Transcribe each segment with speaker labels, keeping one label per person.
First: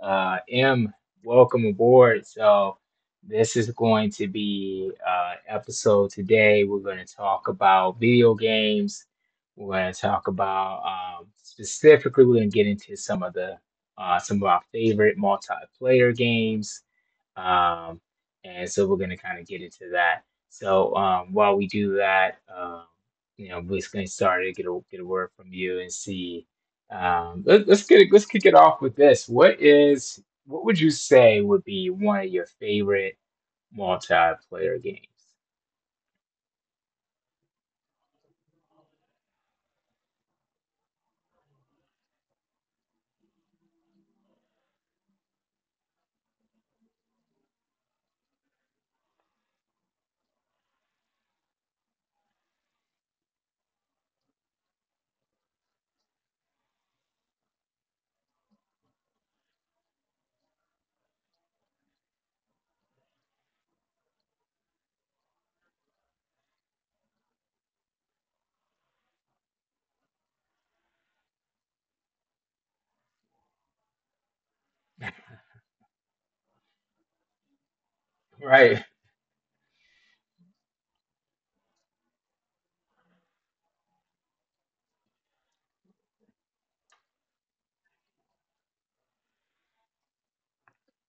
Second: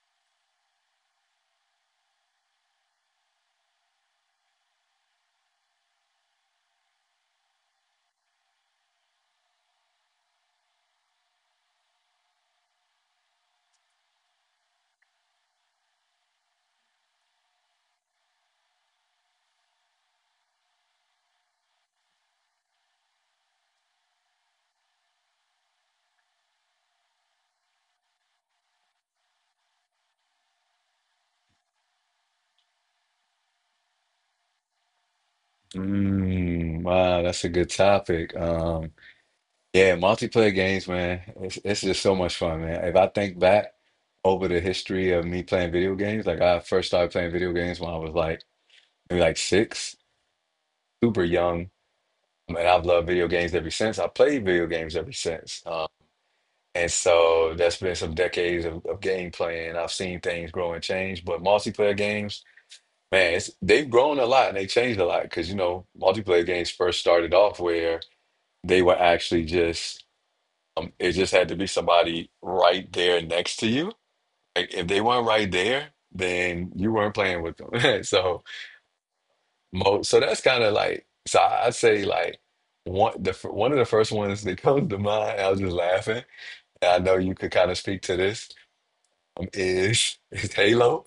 Speaker 1: M, welcome aboard. So, this is going to be episode today. We're going to talk about video games. We're going to talk about specifically. We're going to get into some of the some of our favorite multiplayer games. Um, and so we're going to kind of get into that. So while we do that, we're just going to start to get a word from you and see let's kick it off with this. What would you say would be one of your favorite multiplayer games?
Speaker 2: Wow, that's a good topic. Yeah, multiplayer games, man. It's just so much fun, man. If I think back over the history of me playing video games, like I first started playing video games when I was like maybe like six, super young, and I've loved video games ever since. I played video games ever since. And so that's been some decades of game playing. I've seen things grow and change, but multiplayer games, man, they've grown a lot and they changed a lot because, you know, multiplayer games first started off where they were actually just, it just had to be somebody right there next to you. Like if they weren't right there, then you weren't playing with them. So,
Speaker 1: Right.
Speaker 2: mo so that's kind of like, so I'd say like one of the first ones that comes to mind. I was just laughing. And I know you could kind of speak to this. Is is Halo?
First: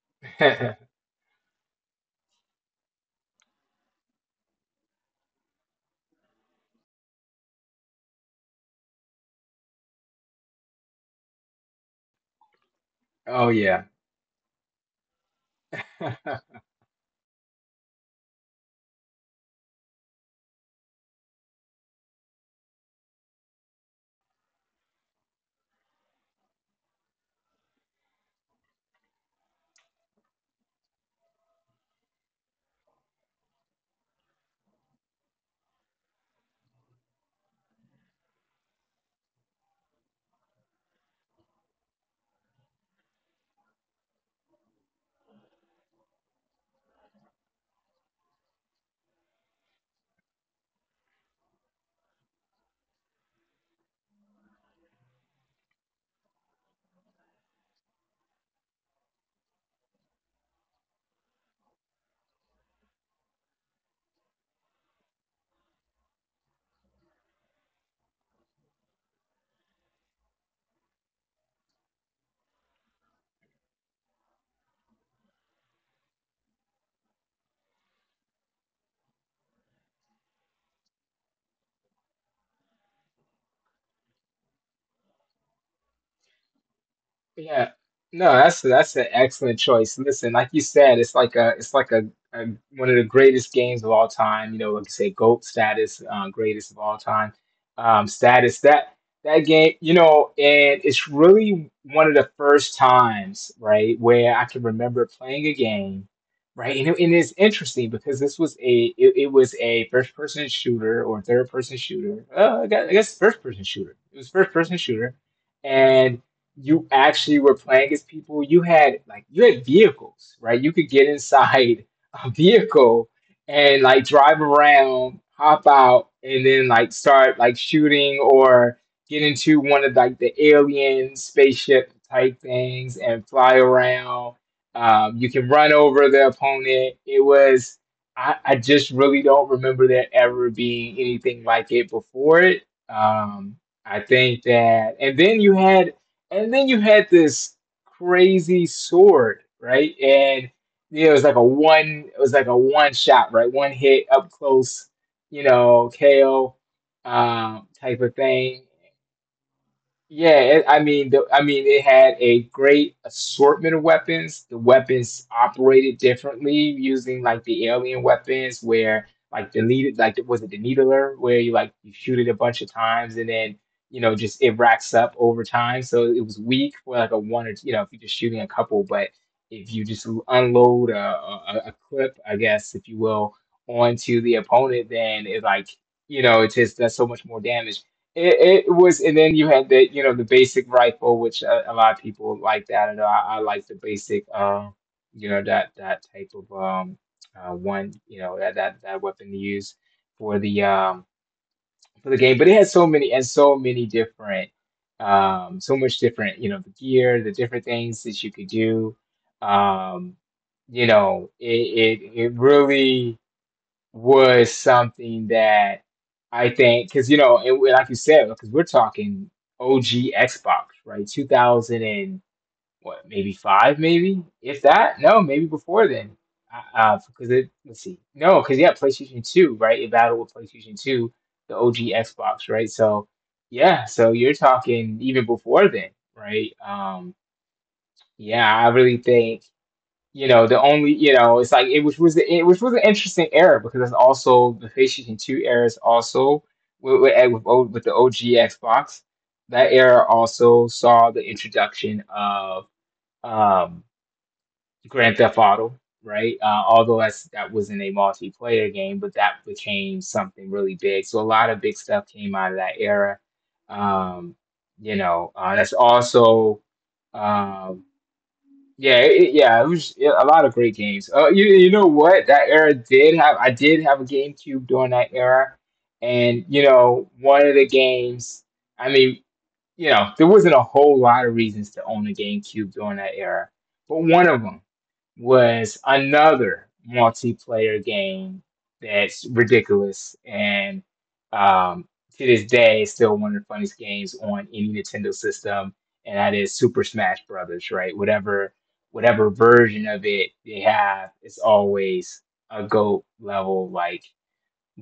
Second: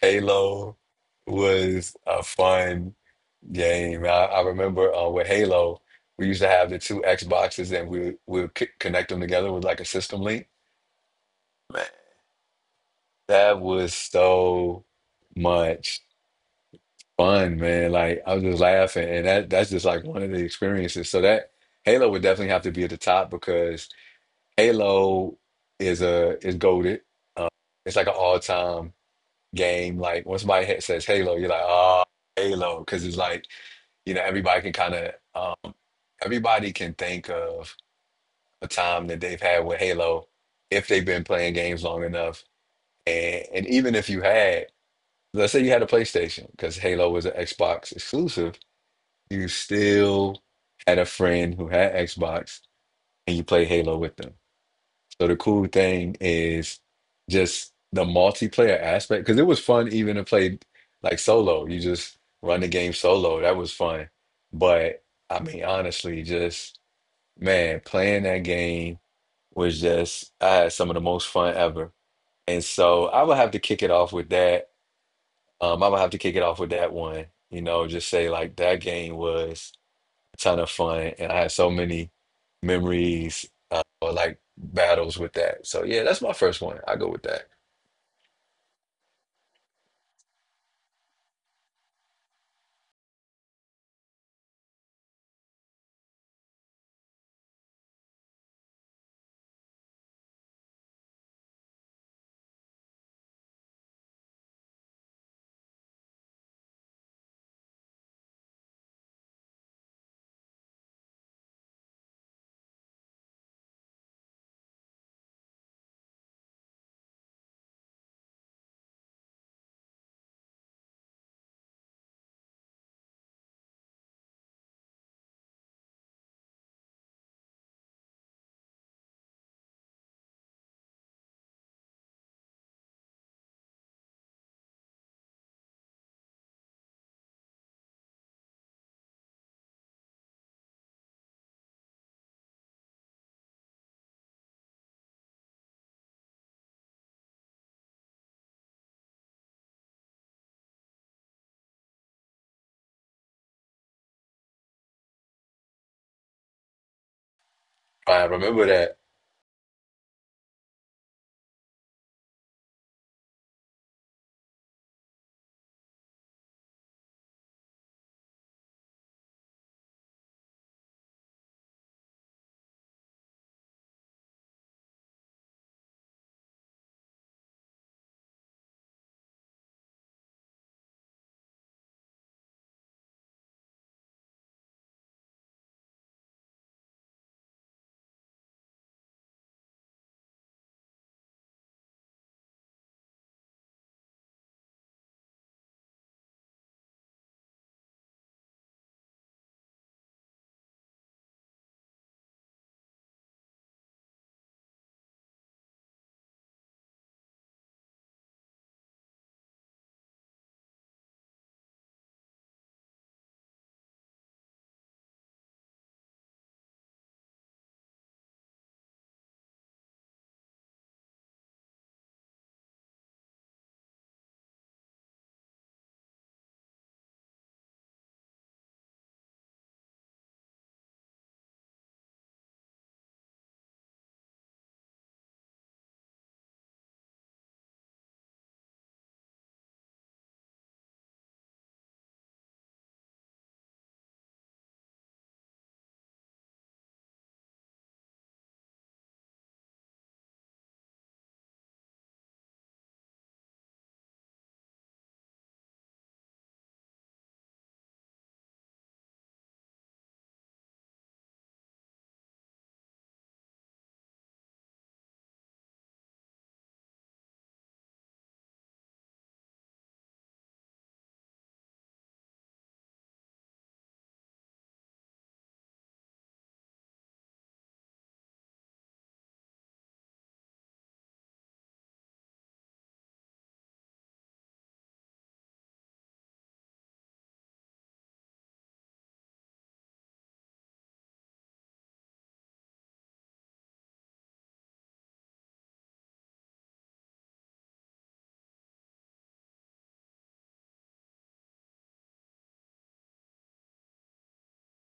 Speaker 2: Halo was a fun. Game. I remember with Halo, we used to have the two Xboxes and we would c connect them together with like a system link. Man,
Speaker 1: Oh
Speaker 2: that
Speaker 1: yeah.
Speaker 2: was so much fun, man. Like I was just laughing, and that's just like one of the experiences. So that Halo would definitely have to be at the top because Halo is goated. It's like an all-time game. Like once somebody says Halo, you're like, oh, Halo, because it's like you know everybody can kind of um, everybody can think of a time that they've had with Halo if they've been playing games long enough. And even if you had, let's say you had a PlayStation, because Halo was an Xbox exclusive, you still had a friend who had Xbox and you played Halo with them. So the cool thing is just the multiplayer aspect, because it was fun even to play like solo. You just run the game solo. That was fun. But I mean, honestly, just man, playing that game was just I had some of the most fun ever. And so I would have to kick it off with that. I would have to kick it off with that one. You know, just say like that game was a ton of fun, and I had so many memories or like battles with that. So yeah, that's my first one. I go with that.
Speaker 1: Yeah. No, that's an excellent choice. Listen, like you said, it's like a one of the greatest games of all time. You know, like you say, GOAT status, greatest of all time, status. That game, you know, and it's really one of the first times, right, where I can remember playing a game, right, and it's interesting because this was it was a first person shooter or third person shooter. I guess first person shooter. It was first person shooter, and you actually were playing as people. You had like you had vehicles, right? You could get inside a vehicle and like drive around, hop out, and then like start like shooting or get into one of like the alien spaceship type things and fly around. You can run over the opponent. I just really don't remember there ever being anything like it before it. Um, I think that, and then you had this crazy sword, right? And you know, it was like a one shot, right? One hit up close, you know, KO type of
Speaker 2: I
Speaker 1: thing.
Speaker 2: remember that.
Speaker 1: I mean, I mean, it had a great assortment of weapons. The weapons operated differently using like the alien weapons, where like was it the needler, where you shoot it a bunch of times and then you know just it racks up over time. So it was weak for like a one or two, you know if you're just shooting a couple, but if you just unload a clip, I guess if you will, onto the opponent, then it like you know it just does so much more damage. And then you had the, you know, the basic rifle, which a lot of people like that. I know I like the basic, that that type of one, you know, that weapon to use for the um for the game. But it had so many and so many different, so much different, you know, the gear, the different things that you could do. Um, you know, it it really was something that I think, because you know, and like you said, because we're talking OG Xbox, right? 2000 and what, maybe five, maybe if that. No, maybe before then. Because it let's see, no, because yeah, PlayStation Two, right? It battled with PlayStation Two, the OG Xbox, right? So yeah, so you're talking even before then, right? Yeah, I really think you know the only you know it's like it which was an interesting era because it's also the PlayStation Two era is also with, eh, with O- with the OG Xbox that era also saw the introduction of um, Grand Theft Auto, right? Although that's that wasn't a multiplayer game, but that became something really big. So a lot of big stuff came out of that era. um, that's also. Um, yeah, it was yeah, a lot of great games. You you know what? That era did have, I did have a GameCube during that era, and you know one of the games. I mean, you know, there wasn't a whole lot of reasons to own a GameCube during that era, but one of them was another multiplayer game that's ridiculous and um, to this day is still one of the funniest games on any Nintendo system, and that is Super Smash Brothers. Right, whatever version of it they have, it's always a GOAT level like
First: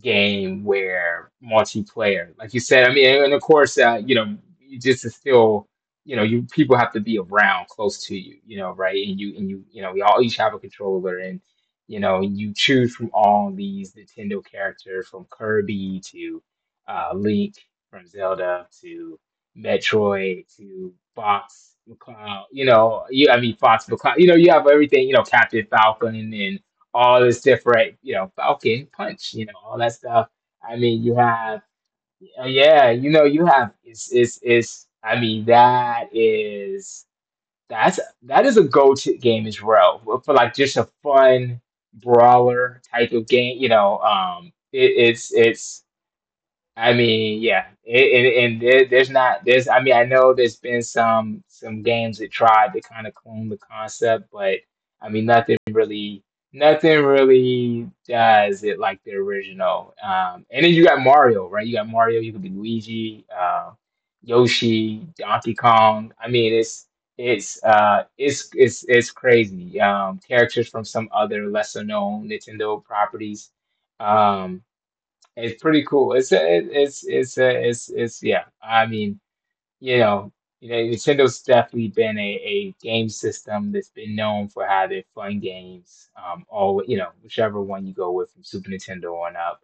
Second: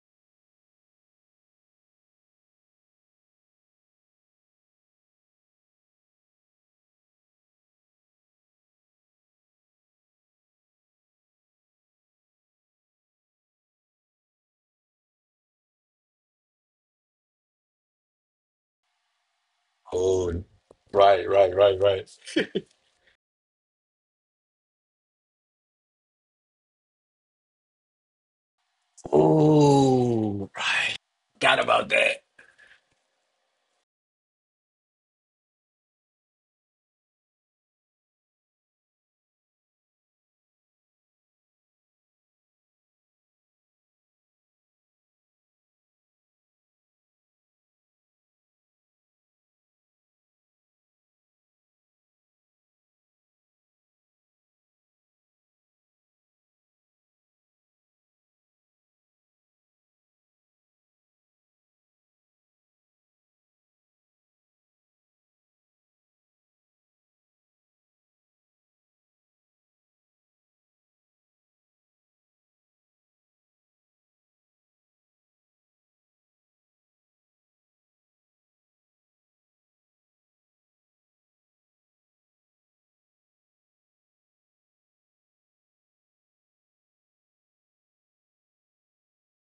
Speaker 1: game where multiplayer, like you said, I mean, and of course, you know, you just is still, you know, you people have to be around close to you, you know, right? And you know, we all each have a controller, and you know, you choose from all these Nintendo characters, from Kirby to Link, from Zelda to
Speaker 2: Oh,
Speaker 1: Metroid to Fox.
Speaker 2: right.
Speaker 1: McCloud, you know, you I mean Fox McCloud, you know, you have everything, you know, Captain Falcon and all this different, you know, Falcon Punch, you know, all that stuff.
Speaker 2: Oh,
Speaker 1: I
Speaker 2: right.
Speaker 1: mean, you
Speaker 2: Got
Speaker 1: have,
Speaker 2: about that.
Speaker 1: yeah, you know, you have. It's, it's. I mean, that is a go-to game as well for, like just a fun brawler type of game. You know, it, it's I mean, and there's not there's. I mean, I know there's been some games that tried to kind of clone the concept, but I mean, nothing really does it like the original. And then you got Mario, right? You got Mario. You could be Luigi, Yoshi, Donkey Kong. I mean, it's crazy. Characters from some other lesser known Nintendo properties. Um, it's pretty cool. It's it, it's yeah. I mean, you know, you know, Nintendo's definitely been a game system that's been known for having fun games. All you know, whichever one you go with from Super Nintendo on up,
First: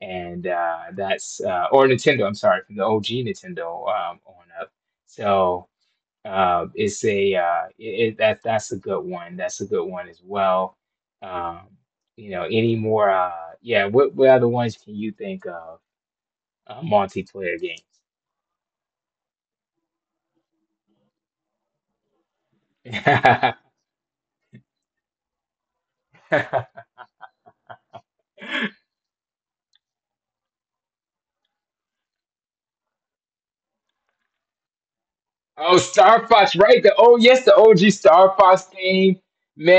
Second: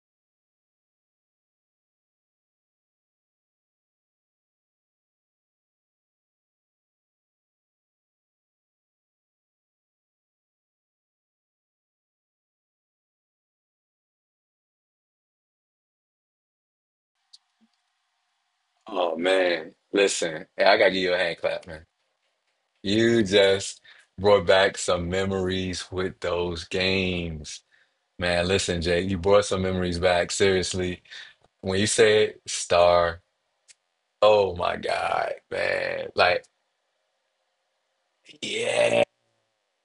Speaker 1: and that's or Nintendo. I'm sorry, from the OG Nintendo on up. So. It's a it, it, that That's a good one. That's a good one as well. Um, you know, any more? Yeah, what other ones can you think of? Multiplayer games.
Speaker 2: Oh man, listen, hey, I gotta give you a hand clap, man. You just brought back some memories with those games. Man, listen, Jay, you brought some memories back. Seriously, when you said star, oh my God,
Speaker 1: Oh,
Speaker 2: man.
Speaker 1: Star
Speaker 2: Like,
Speaker 1: Fox, right? The oh yes, the OG Star Fox
Speaker 2: yeah,
Speaker 1: game,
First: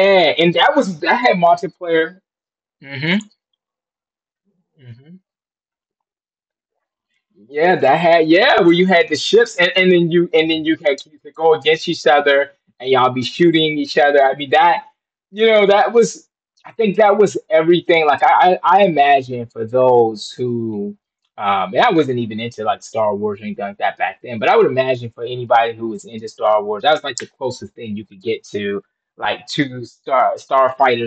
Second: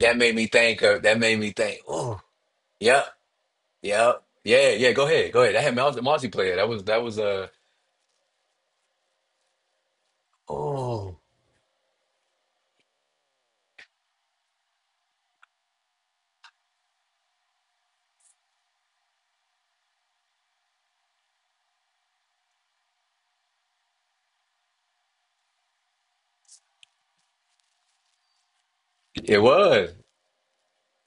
Speaker 2: that made me
Speaker 1: And that
Speaker 2: think
Speaker 1: was
Speaker 2: of,
Speaker 1: that
Speaker 2: that
Speaker 1: had
Speaker 2: made me think, oh,
Speaker 1: multiplayer.
Speaker 2: yeah,
Speaker 1: Hmm.
Speaker 2: yeah, yeah,
Speaker 1: Hmm.
Speaker 2: go ahead. That had multiplayer.
Speaker 1: Yeah, that had yeah, where you had the ships, and then you had
Speaker 2: Oh,
Speaker 1: you could go against each other and y'all be shooting each other. I mean that you know, that was I think that was everything. I imagine for those who and I wasn't even into like Star Wars or anything like that back then, but I would imagine for anybody who was into Star Wars, that was like the closest thing you could get to
Speaker 2: it
Speaker 1: like two
Speaker 2: was,
Speaker 1: star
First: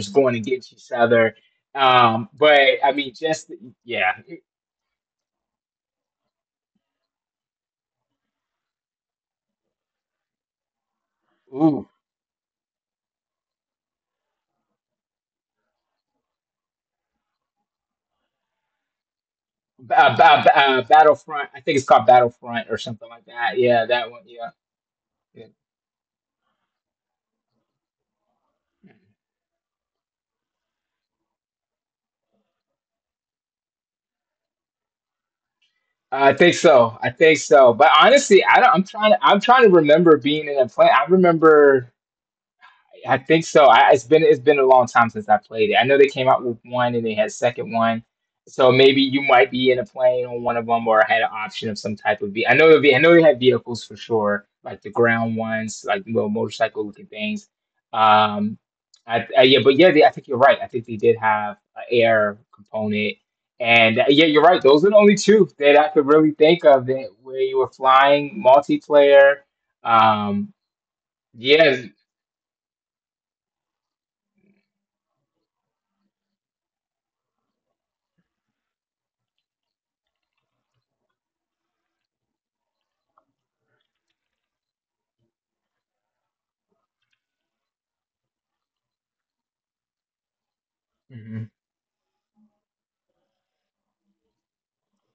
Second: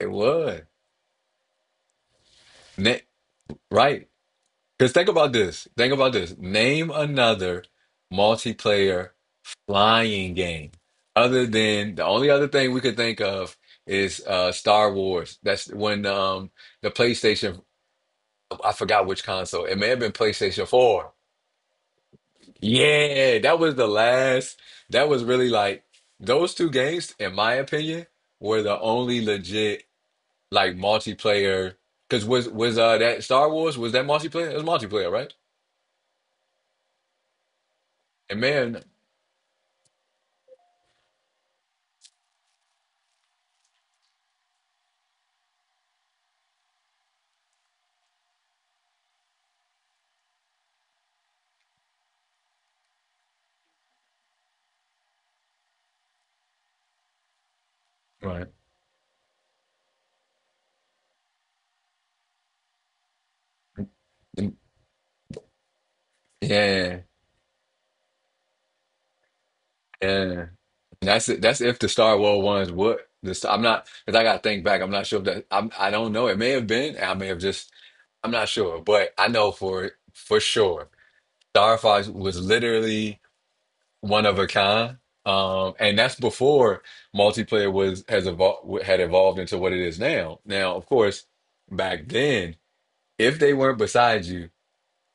Speaker 2: it
Speaker 1: going
Speaker 2: was.
Speaker 1: against each other. But I
Speaker 2: Ne
Speaker 1: mean just
Speaker 2: Right.
Speaker 1: yeah.
Speaker 2: Because think about this. Think about this. Name another multiplayer flying game. Other
Speaker 1: Ooh.
Speaker 2: than the only other thing we could think of is Star Wars. That's when the PlayStation I forgot which console. It may have been PlayStation 4.
Speaker 1: Battlefront. I think it's called Battlefront or something like
Speaker 2: Yeah, that
Speaker 1: that.
Speaker 2: was the
Speaker 1: Yeah, that one. Yeah.
Speaker 2: last. That was really
Speaker 1: Yeah.
Speaker 2: like those two games, in my opinion, were the only legit like multiplayer. Because was that Star Wars was that multiplayer? It was multiplayer, right?
Speaker 1: I think so. I think so. But
Speaker 2: And
Speaker 1: honestly, I don't.
Speaker 2: man,
Speaker 1: I'm trying to remember being in a plane. I remember. I think so. It's been a long time since I played it. I know they came out with one and they had a second one, so maybe you might be in a plane on one of them or had an option of some type of. I know they had vehicles for sure, like the ground ones, like little motorcycle looking things.
Speaker 2: right.
Speaker 1: Um, yeah, but yeah, they, I think you're right. I think they did have an air component, and yeah, you're right. Those are the only two that I could really think of
Speaker 2: Yeah.
Speaker 1: that where you were flying multiplayer.
Speaker 2: Yeah.
Speaker 1: Um,
Speaker 2: And that's it. That's if
Speaker 1: yeah.
Speaker 2: the Star Wars ones would. This I'm not because I gotta think back. I'm not sure if that I'm I don't know. It may have been. I may have just I'm not sure, but I know for sure. Star Fox was literally one of a kind. And that's before multiplayer was has evolved had evolved into what it is now. Now, of course, back then, if they weren't beside you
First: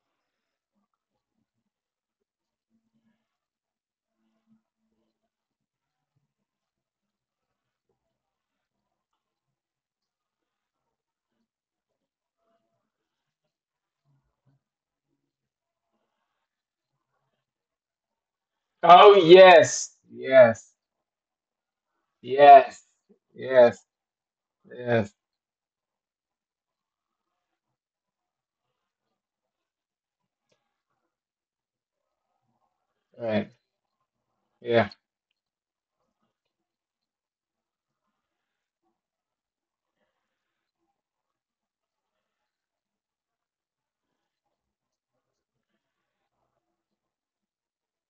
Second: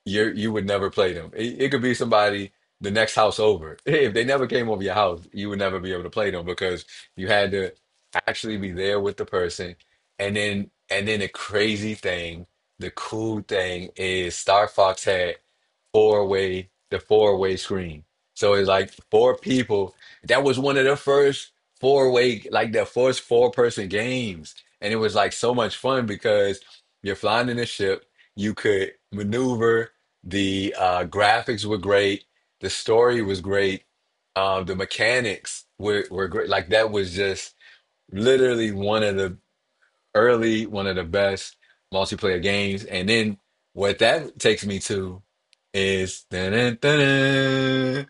Speaker 2: you would never play them. It could be somebody the next house over. If they never came over your house, you would never be able to play them because you had to actually be there with the person. And then the crazy thing, the cool thing is Star Fox had four way the four-way screen. So it's like
Speaker 1: Oh
Speaker 2: four
Speaker 1: yes,
Speaker 2: people. That was
Speaker 1: yes,
Speaker 2: one of the first four-way like
Speaker 1: yes,
Speaker 2: the first four
Speaker 1: yes,
Speaker 2: person games, and it
Speaker 1: yes.
Speaker 2: was like so much fun because you're flying in a ship. You could maneuver. The graphics were great. The story was
Speaker 1: Right.
Speaker 2: great. The
Speaker 1: Yeah.
Speaker 2: mechanics were great. Like that was just literally one of the early, one of the best multiplayer games. And then what that takes me to is dun, dun, dun,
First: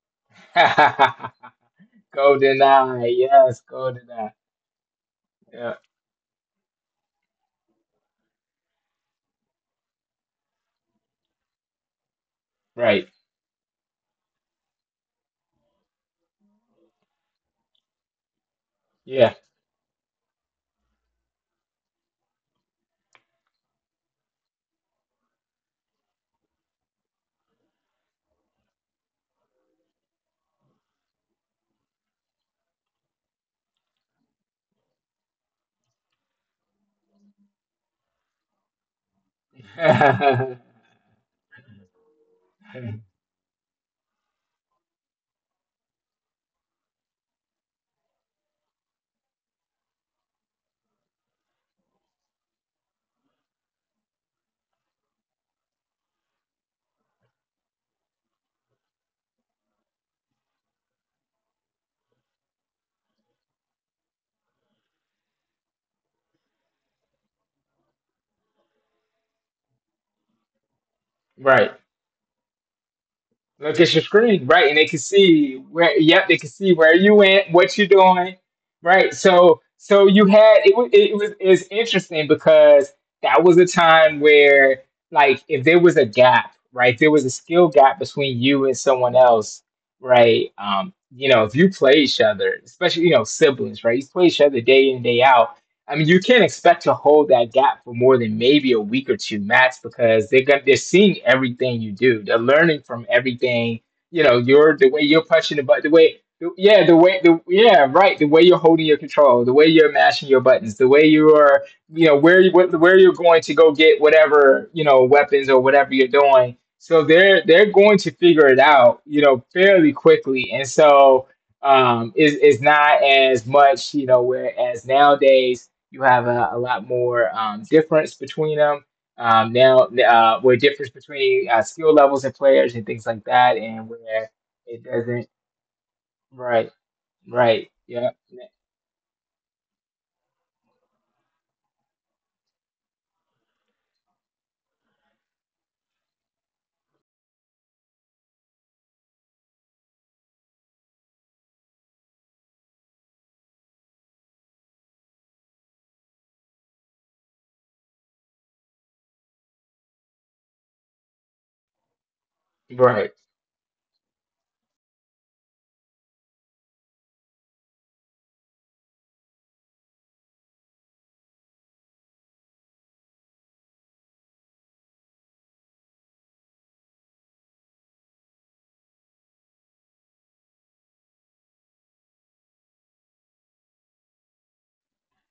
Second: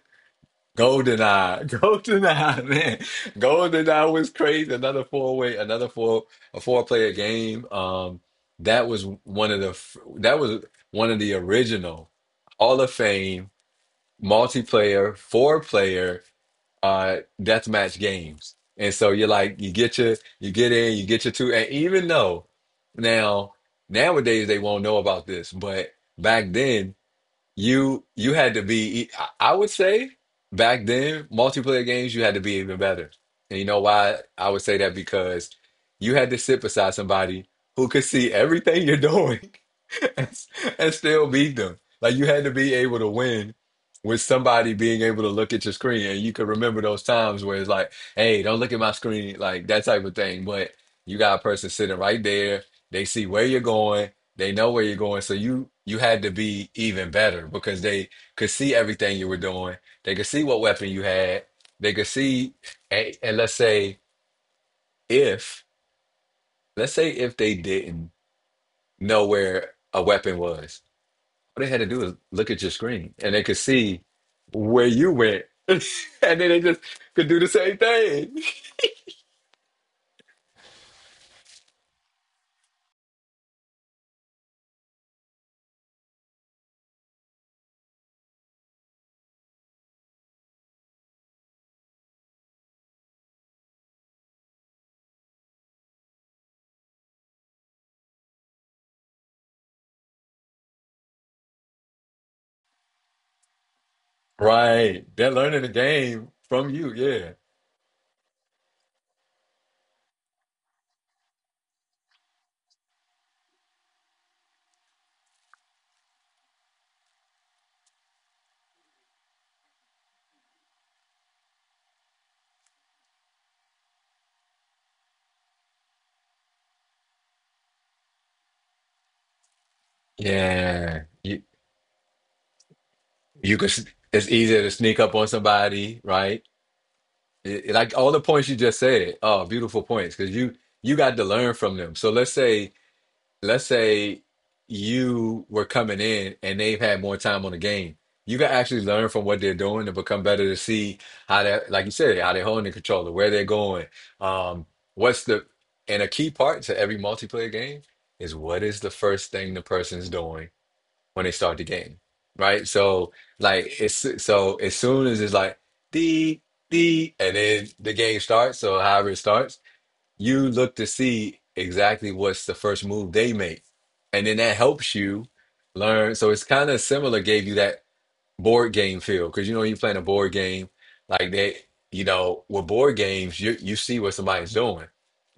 Speaker 2: GoldenEye.
Speaker 1: Golden
Speaker 2: GoldenEye, man.
Speaker 1: eye. Yes,
Speaker 2: GoldenEye
Speaker 1: golden
Speaker 2: was
Speaker 1: eye.
Speaker 2: crazy. Another four-way,
Speaker 1: Yeah.
Speaker 2: another four a four player game. That was one of that was one of the original Hall of
Speaker 1: Right.
Speaker 2: Fame multiplayer four player deathmatch games. And so you're
Speaker 1: Yeah.
Speaker 2: like you get your you get in, you get your two and even though now nowadays they won't know about this, but back then you had to be, I would say back then, multiplayer games, you had to be even better. And you know why I would say that? Because you had to sit beside somebody who could see everything you're doing and, s- and still beat them. Like you had to be able to win with somebody being able to look at your screen and you could remember those times where it's like, hey, don't look at my screen, like that type of thing. But you got a person sitting right there, they see where you're going. They know where you're going, so you had to be even better because they could see everything you were doing. They could see what weapon you had. They could see, and if let's say if they didn't know where a weapon was, all they
Speaker 1: Right.
Speaker 2: had to do is look at your screen, and they could
Speaker 1: Look at
Speaker 2: see
Speaker 1: your screen, right? And
Speaker 2: where
Speaker 1: they can
Speaker 2: you went,
Speaker 1: see
Speaker 2: and
Speaker 1: where. Yep,
Speaker 2: then
Speaker 1: they can
Speaker 2: they
Speaker 1: see
Speaker 2: just
Speaker 1: where you
Speaker 2: could do the
Speaker 1: went,
Speaker 2: same
Speaker 1: what you're
Speaker 2: thing.
Speaker 1: doing, right? So, so you had it. Was It was is interesting because that was a time where, like, if there was a gap, right? If there was a skill gap between you and someone else, right? You know, if you play each other, especially you know siblings, right? You play each other day in day out. I mean, you can't expect to hold that gap for more than maybe a week or two max because they're gonna, they're seeing everything you do. They're learning from everything. You know, your the way
Speaker 2: Right.
Speaker 1: you're
Speaker 2: They're
Speaker 1: punching
Speaker 2: learning
Speaker 1: the
Speaker 2: the
Speaker 1: button,
Speaker 2: game from
Speaker 1: yeah,
Speaker 2: you.
Speaker 1: the way
Speaker 2: Yeah.
Speaker 1: the yeah, right, the way you're holding your control, the way you're mashing your buttons, the way you are, where you're going to go get whatever weapons or whatever you're doing. So they're going to figure it out, you know, fairly quickly, and so is not as much, you know, whereas nowadays you have a lot more difference between them. Where difference
Speaker 2: Yeah.
Speaker 1: between skill levels and players and things like
Speaker 2: You
Speaker 1: that,
Speaker 2: could s-
Speaker 1: and
Speaker 2: it's
Speaker 1: where
Speaker 2: easier to
Speaker 1: it
Speaker 2: sneak up on
Speaker 1: doesn't.
Speaker 2: somebody, right?
Speaker 1: Right, right,
Speaker 2: Like all
Speaker 1: yeah,
Speaker 2: the points you just said are beautiful points because you got to learn from them. Let's say you were coming in and they've had more time on the game. You can actually learn from what they're doing to become better to see how they like you said how they're holding the controller, where they're going, um, what's the and a key part to every multiplayer game is what is the first thing the person's doing when they start the game, right? So
Speaker 1: right,
Speaker 2: like it's so as soon as it's like the the and then the game starts, so however it starts, you look to see exactly what's the first move they make, and then that helps you learn. So it's kind of similar. Gave you that board game feel because you know when you're playing a board game like that you know with board games you see what somebody's doing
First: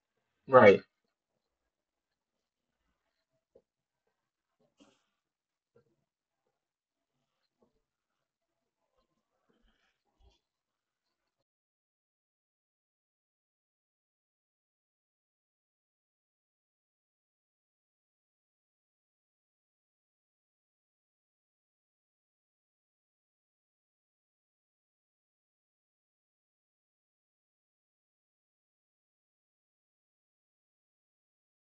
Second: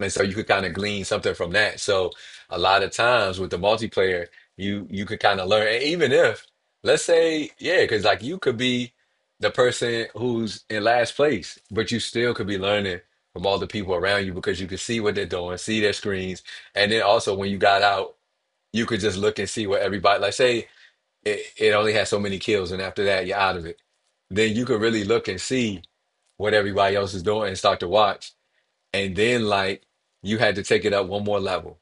Speaker 2: and so you could kind of
Speaker 1: right,
Speaker 2: glean something from that so a lot of times with the multiplayer you could kind of learn and even if let's say yeah because like you could be the person who's in last place but you still could be learning from all the people around you because you could see what they're doing see their screens and then also when you got out you could just look and see what everybody like say it only has so many kills, and after that, you're out of it. Then you can really look and see what everybody else is doing and start to watch. And then, like, you had to take it up one more level.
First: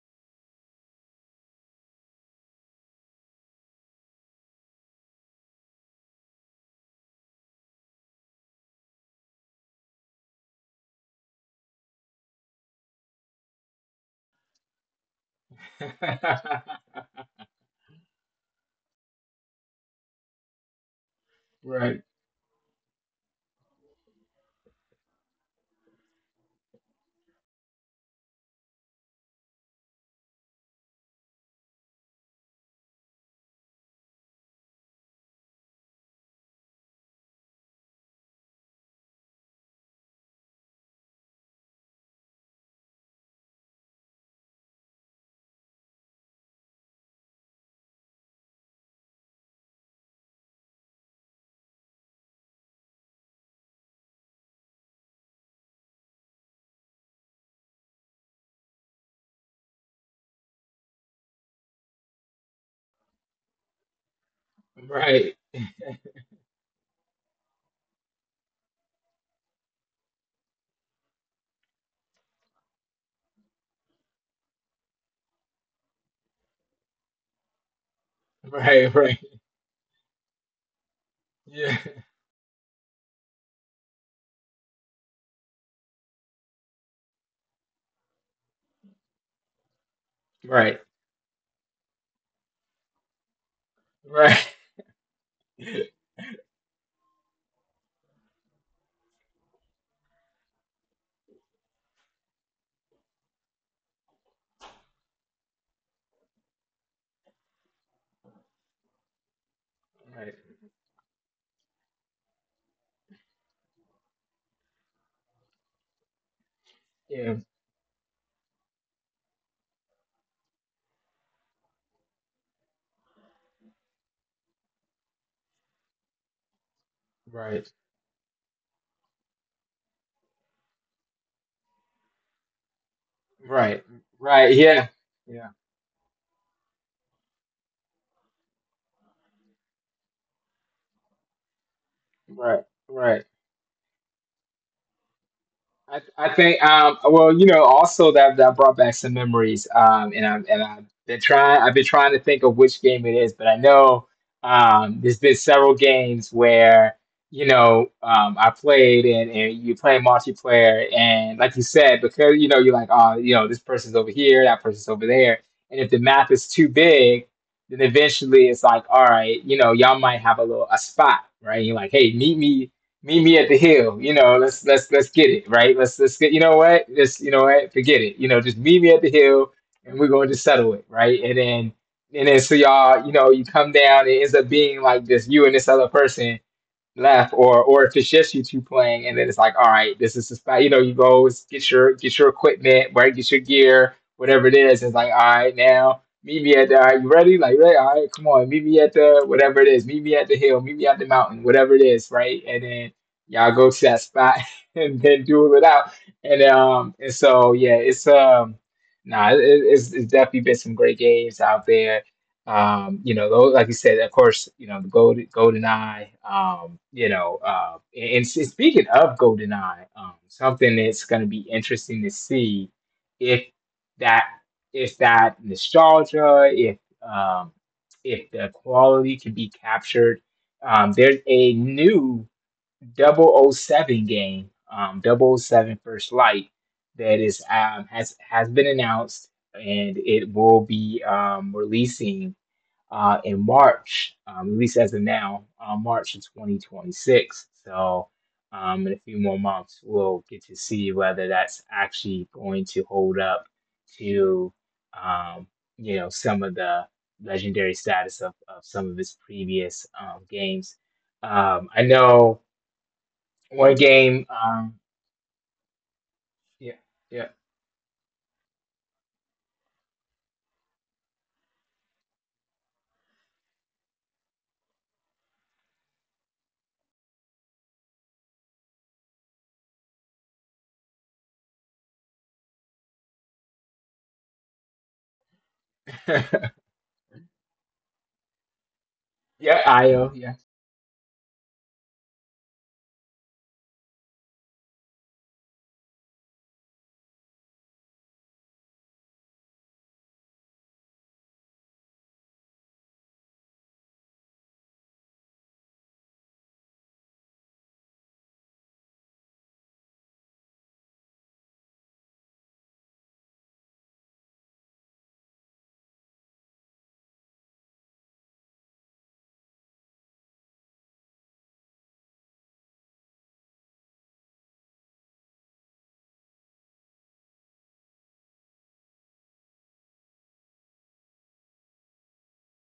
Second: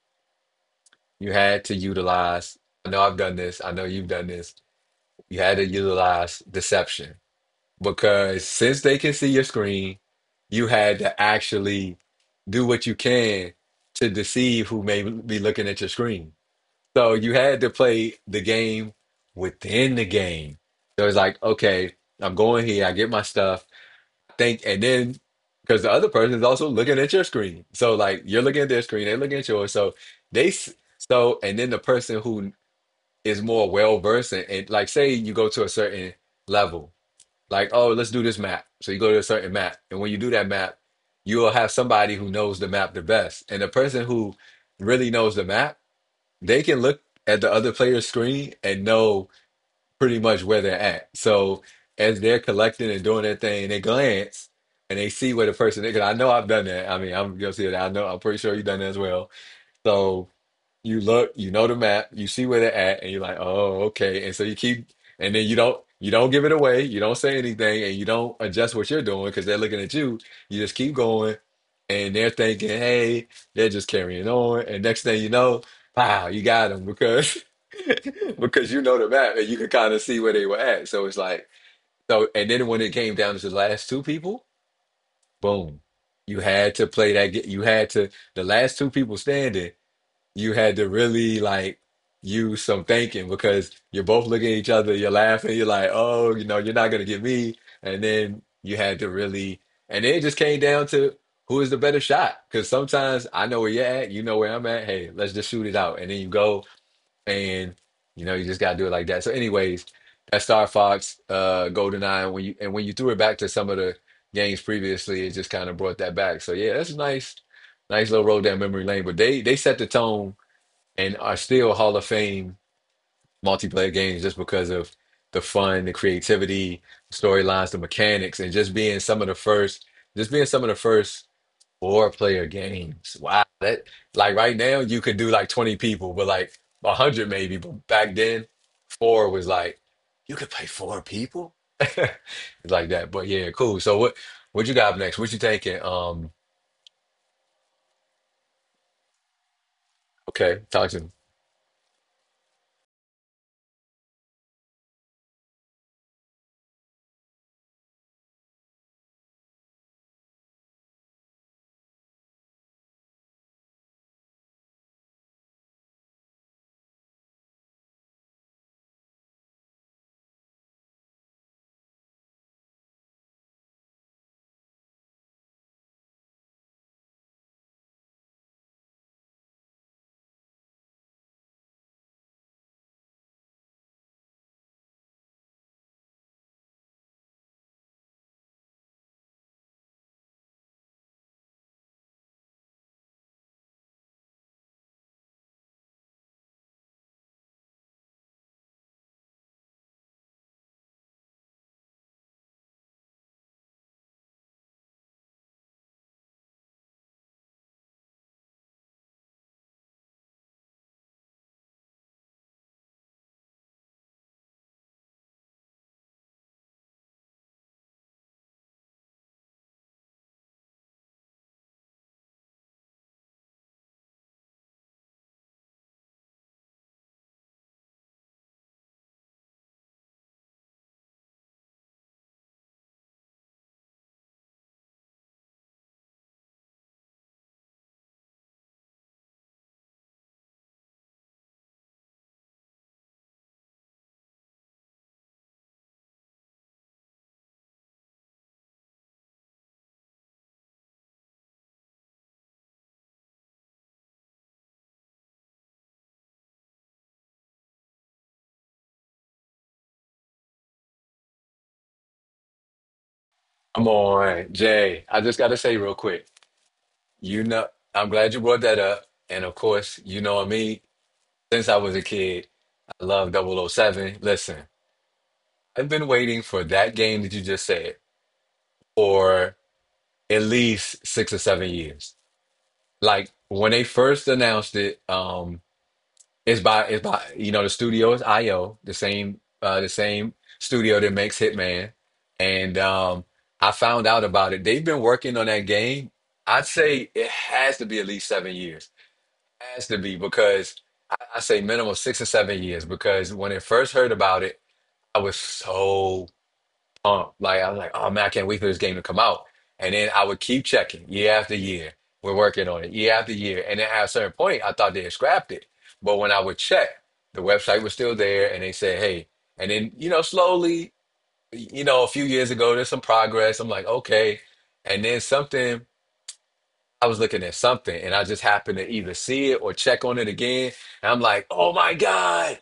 Speaker 2: You had to utilize, I know I've done this, I know you've done this. You had to utilize deception because since they can see your screen, you had to actually do what you can to deceive who may be looking at your screen so you had to play the game within the game. So it's like, okay,
Speaker 1: right,
Speaker 2: I'm going here, I get my stuff, think, and then because the other person is also looking at your screen. So like you're looking at their screen, they're looking at yours. They s- so and then the person who is more well versed and like say you go to a certain level, like, oh, let's do this map. So you go to a certain map, and when you do that map, you'll have somebody who knows the map the best. And the person who really knows the map they can look at the other player's screen and know pretty much where they're at. So as they're collecting and doing their thing, they glance and they see where the person is. Because I know I've done that. I mean, I'm guilty of that. I know. I'm pretty sure you've done that as well. So you look, you know the map, you see where they're at, and you're like, oh, okay. And so you keep,
Speaker 1: right,
Speaker 2: and then you don't give it away, you don't say anything, and you don't adjust what you're doing because they're looking at you. You just keep going, and they're thinking, hey, they're just carrying on. And next thing you know, wow, you got them because because you
Speaker 1: right,
Speaker 2: know the
Speaker 1: right,
Speaker 2: map and you can kind of see where they were at. So it's like,
Speaker 1: yeah,
Speaker 2: so, and then when it came down to the last two people, boom, you had to play that. You had to, the last two people standing, you had
Speaker 1: right,
Speaker 2: to really like use some thinking because you're both
Speaker 1: right,
Speaker 2: looking at each other, you're laughing, you're like, oh, you know, you're not gonna get me. And then you had to really, and then it just came down to who is the better shot. Because sometimes I know where you're at, you know where I'm at. Hey, let's just shoot it out. And then you go and you know, you just gotta do it like that. So, anyways,
Speaker 1: right,
Speaker 2: that Star Fox, GoldenEye, when you threw it back to some of the games previously, it just kind of brought that back. So yeah, that's a nice,
Speaker 1: yeah,
Speaker 2: nice little road down memory lane. But they set the tone and are still Hall of Fame multiplayer games just because of the fun, the creativity, the
Speaker 1: right,
Speaker 2: storylines, the mechanics, and just being some of the first, just being some of the first four player games. Wow, that
Speaker 1: right,
Speaker 2: like right
Speaker 1: right,
Speaker 2: now
Speaker 1: yeah,
Speaker 2: you could do like
Speaker 1: yeah,
Speaker 2: 20 people, but like 100 maybe, but back then four was like you could play four people.
Speaker 1: right,
Speaker 2: like that. But
Speaker 1: right.
Speaker 2: yeah, cool. So what you got next? What you thinking?
Speaker 1: I, I think well, you know, also that that brought back some memories, um and I'm
Speaker 2: Okay,
Speaker 1: and I've
Speaker 2: talk to me.
Speaker 1: been trying I've been trying to think of which game it is, but I know there's been several games where I played, and you play multiplayer, and like you said, because you know you're like, oh, you know, this person's over here, that person's over there, and if the map is too big, then eventually it's like, all right, you know, y'all might have a little a spot, right? You're like, hey, meet me at the hill. You know, let's let's get it right. Let's get. You know what? Just, you know what? Forget it. You know, just meet me at the hill, and we're going to settle it right. And then so y'all, you know, you come down. It ends up being like just you and this other person, Left. Or if it's just you two playing, and then it's like, all right, this is just, you know, you go get your equipment, right? Get your gear, whatever it is. It's like, all right, now meet me at the, all right, you ready? Like, right, all right, come on, meet me at the whatever it is, meet me at the hill, meet me at the mountain, whatever it is, right? And then y'all go to that spot and then do it out. And so yeah, it's nah it's definitely been some great games out there, you know, like you said, of course, you know, the golden eye, and speaking of golden eye, something that's going to be interesting to see if that, if that nostalgia, um, if the quality can be captured. There's a new 007 game, double oh 007 First Light that has been announced, and it will be, releasing in March, at least as of now, March of 2026. So, in a few more months, we'll get to see whether that's actually going to hold up to, um, you know, some of the legendary status of some of his previous games. I know one
Speaker 2: Come
Speaker 1: game.
Speaker 2: on, Jay. I just gotta say real quick.
Speaker 1: Yeah, yeah,
Speaker 2: You know, I'm glad you brought that up. And of course, you know me, since I was a kid, I love 007. Listen, I've been waiting for that game that you just said for at least 6 or 7 years. Like when they first announced it, it's by it's by you know the studio is IO, the same
Speaker 1: yeah.
Speaker 2: uh the
Speaker 1: Io, yeah,
Speaker 2: same studio that makes Hitman. And I found out about it. They've been working on that game. I'd say it has to be at least 7 years, has to be, because I say minimum 6 or 7 years because when I first heard about it, I was so pumped. Like I was like, oh man, I can't wait for this game to come out. And then I would keep checking year after year. We're working on it year after year. And then at a certain point, I thought they had scrapped it. But when I would check, the website was still there and they said, hey, and then, you know, slowly, you know, a few years ago, there's some progress. I'm like, okay. And then something I was looking at something and I just happened to either see it or check on it again. And I'm like, oh my God,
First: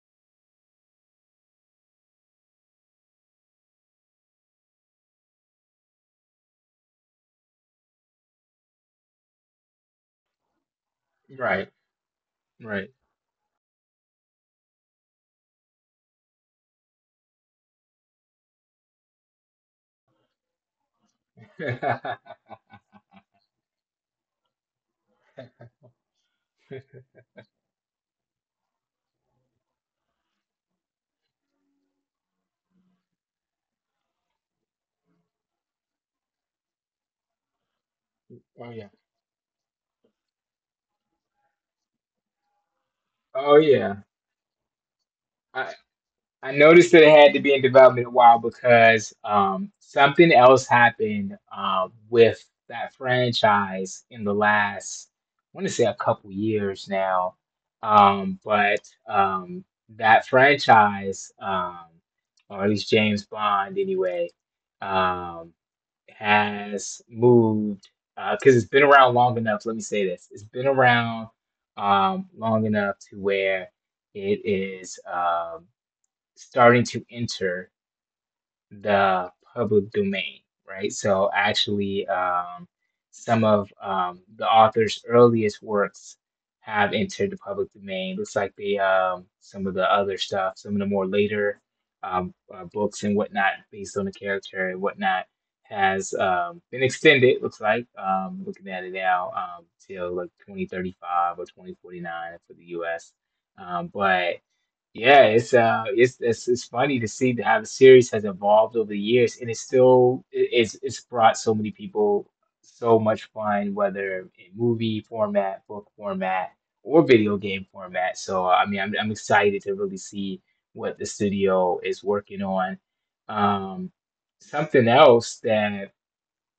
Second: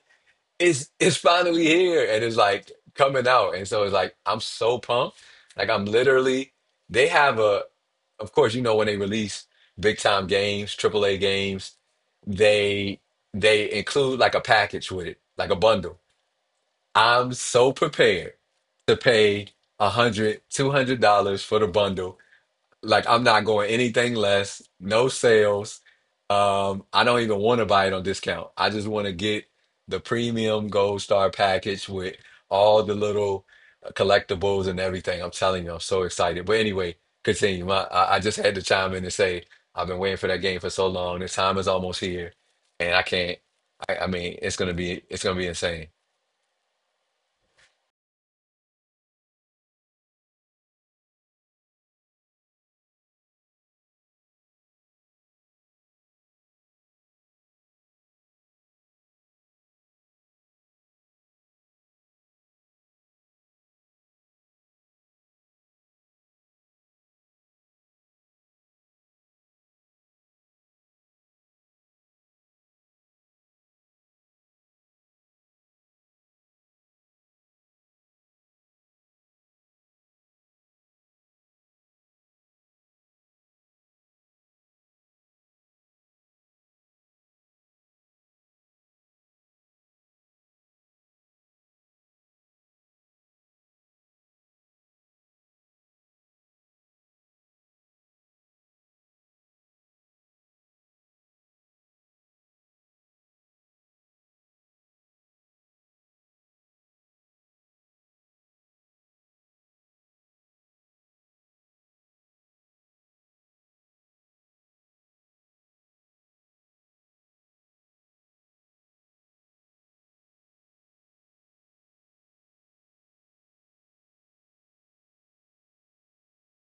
Speaker 2: it's finally here. And it's like coming out. And so it's like I'm so pumped. Like I'm literally they have a of course, you know when they release big time games, triple A
Speaker 1: right,
Speaker 2: games,
Speaker 1: right.
Speaker 2: they they include like a package with it, like a bundle. I'm so prepared to pay $100 $200 for the bundle
Speaker 1: oh
Speaker 2: like I'm not going anything less, no sales. I don't even want to buy it on discount. I just want to get the premium gold star package with all the little collectibles and everything. I'm telling you, I'm so excited. But anyway, continue. I just had to
Speaker 1: yeah,
Speaker 2: chime in and say I've been waiting for that game for so long. The time is almost here, and I can't.
Speaker 1: oh
Speaker 2: I,
Speaker 1: yeah.
Speaker 2: I mean, it's gonna be
Speaker 1: I,
Speaker 2: insane.
Speaker 1: I noticed that it had to be in development a while because something else happened with that franchise in the last, I want to say a couple years now. But That franchise, or at least James Bond anyway, um, has moved because it's been around long enough. Let me say this, it's been around long enough to where it is. Starting to enter the public domain, right? So actually, some of the author's earliest works have entered the public domain. Looks like they some of the other stuff, some of the more later books and whatnot, based on the character and whatnot, has been extended. Looks like looking at it now till like 2035 or 2049 for the U.S. But Yeah, it's funny to see how the series has evolved over the years, and it's still it's brought so many people so much fun, whether in movie format, book format, or video game format. So I mean, I'm excited to really see what the studio is working on. Um, Something else that,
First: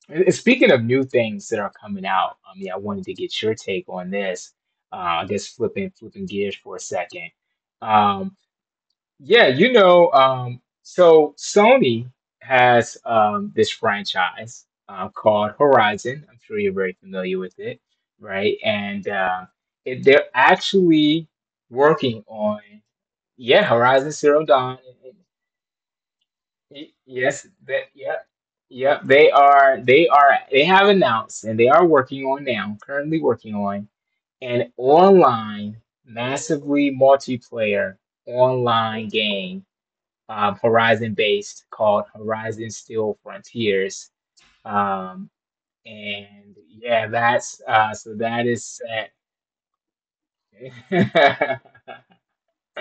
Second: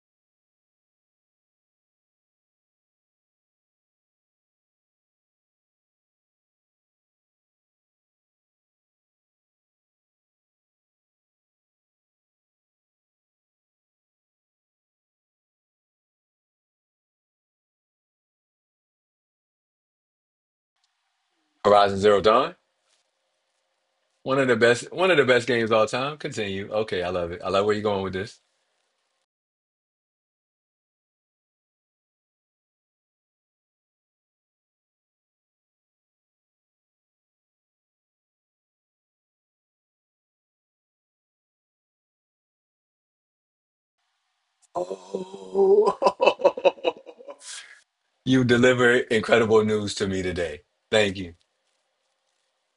Speaker 1: and speaking of new things that are coming out, I mean, I wanted to get your take on this. I guess flipping gears for a second. Um, yeah, you know, so Sony has this franchise called Horizon. I'm sure you're very familiar with it, right? And it, they're actually
Speaker 2: Horizon Zero
Speaker 1: working
Speaker 2: Dawn,
Speaker 1: on, yeah, Horizon
Speaker 2: one
Speaker 1: Zero
Speaker 2: of the
Speaker 1: Dawn.
Speaker 2: best one of the best games of all time. Continue. Okay, I love it.
Speaker 1: Yes,
Speaker 2: I love where you're
Speaker 1: that,
Speaker 2: going with
Speaker 1: yeah,
Speaker 2: this.
Speaker 1: yeah. They are, they have announced, and they are working on now, currently working on an online, massively multiplayer online game, Horizon based, called Horizon Steel Frontiers. Um,
Speaker 2: Oh,
Speaker 1: and yeah, that's so that
Speaker 2: you
Speaker 1: is
Speaker 2: deliver incredible news to me today. Thank you.
Speaker 1: set.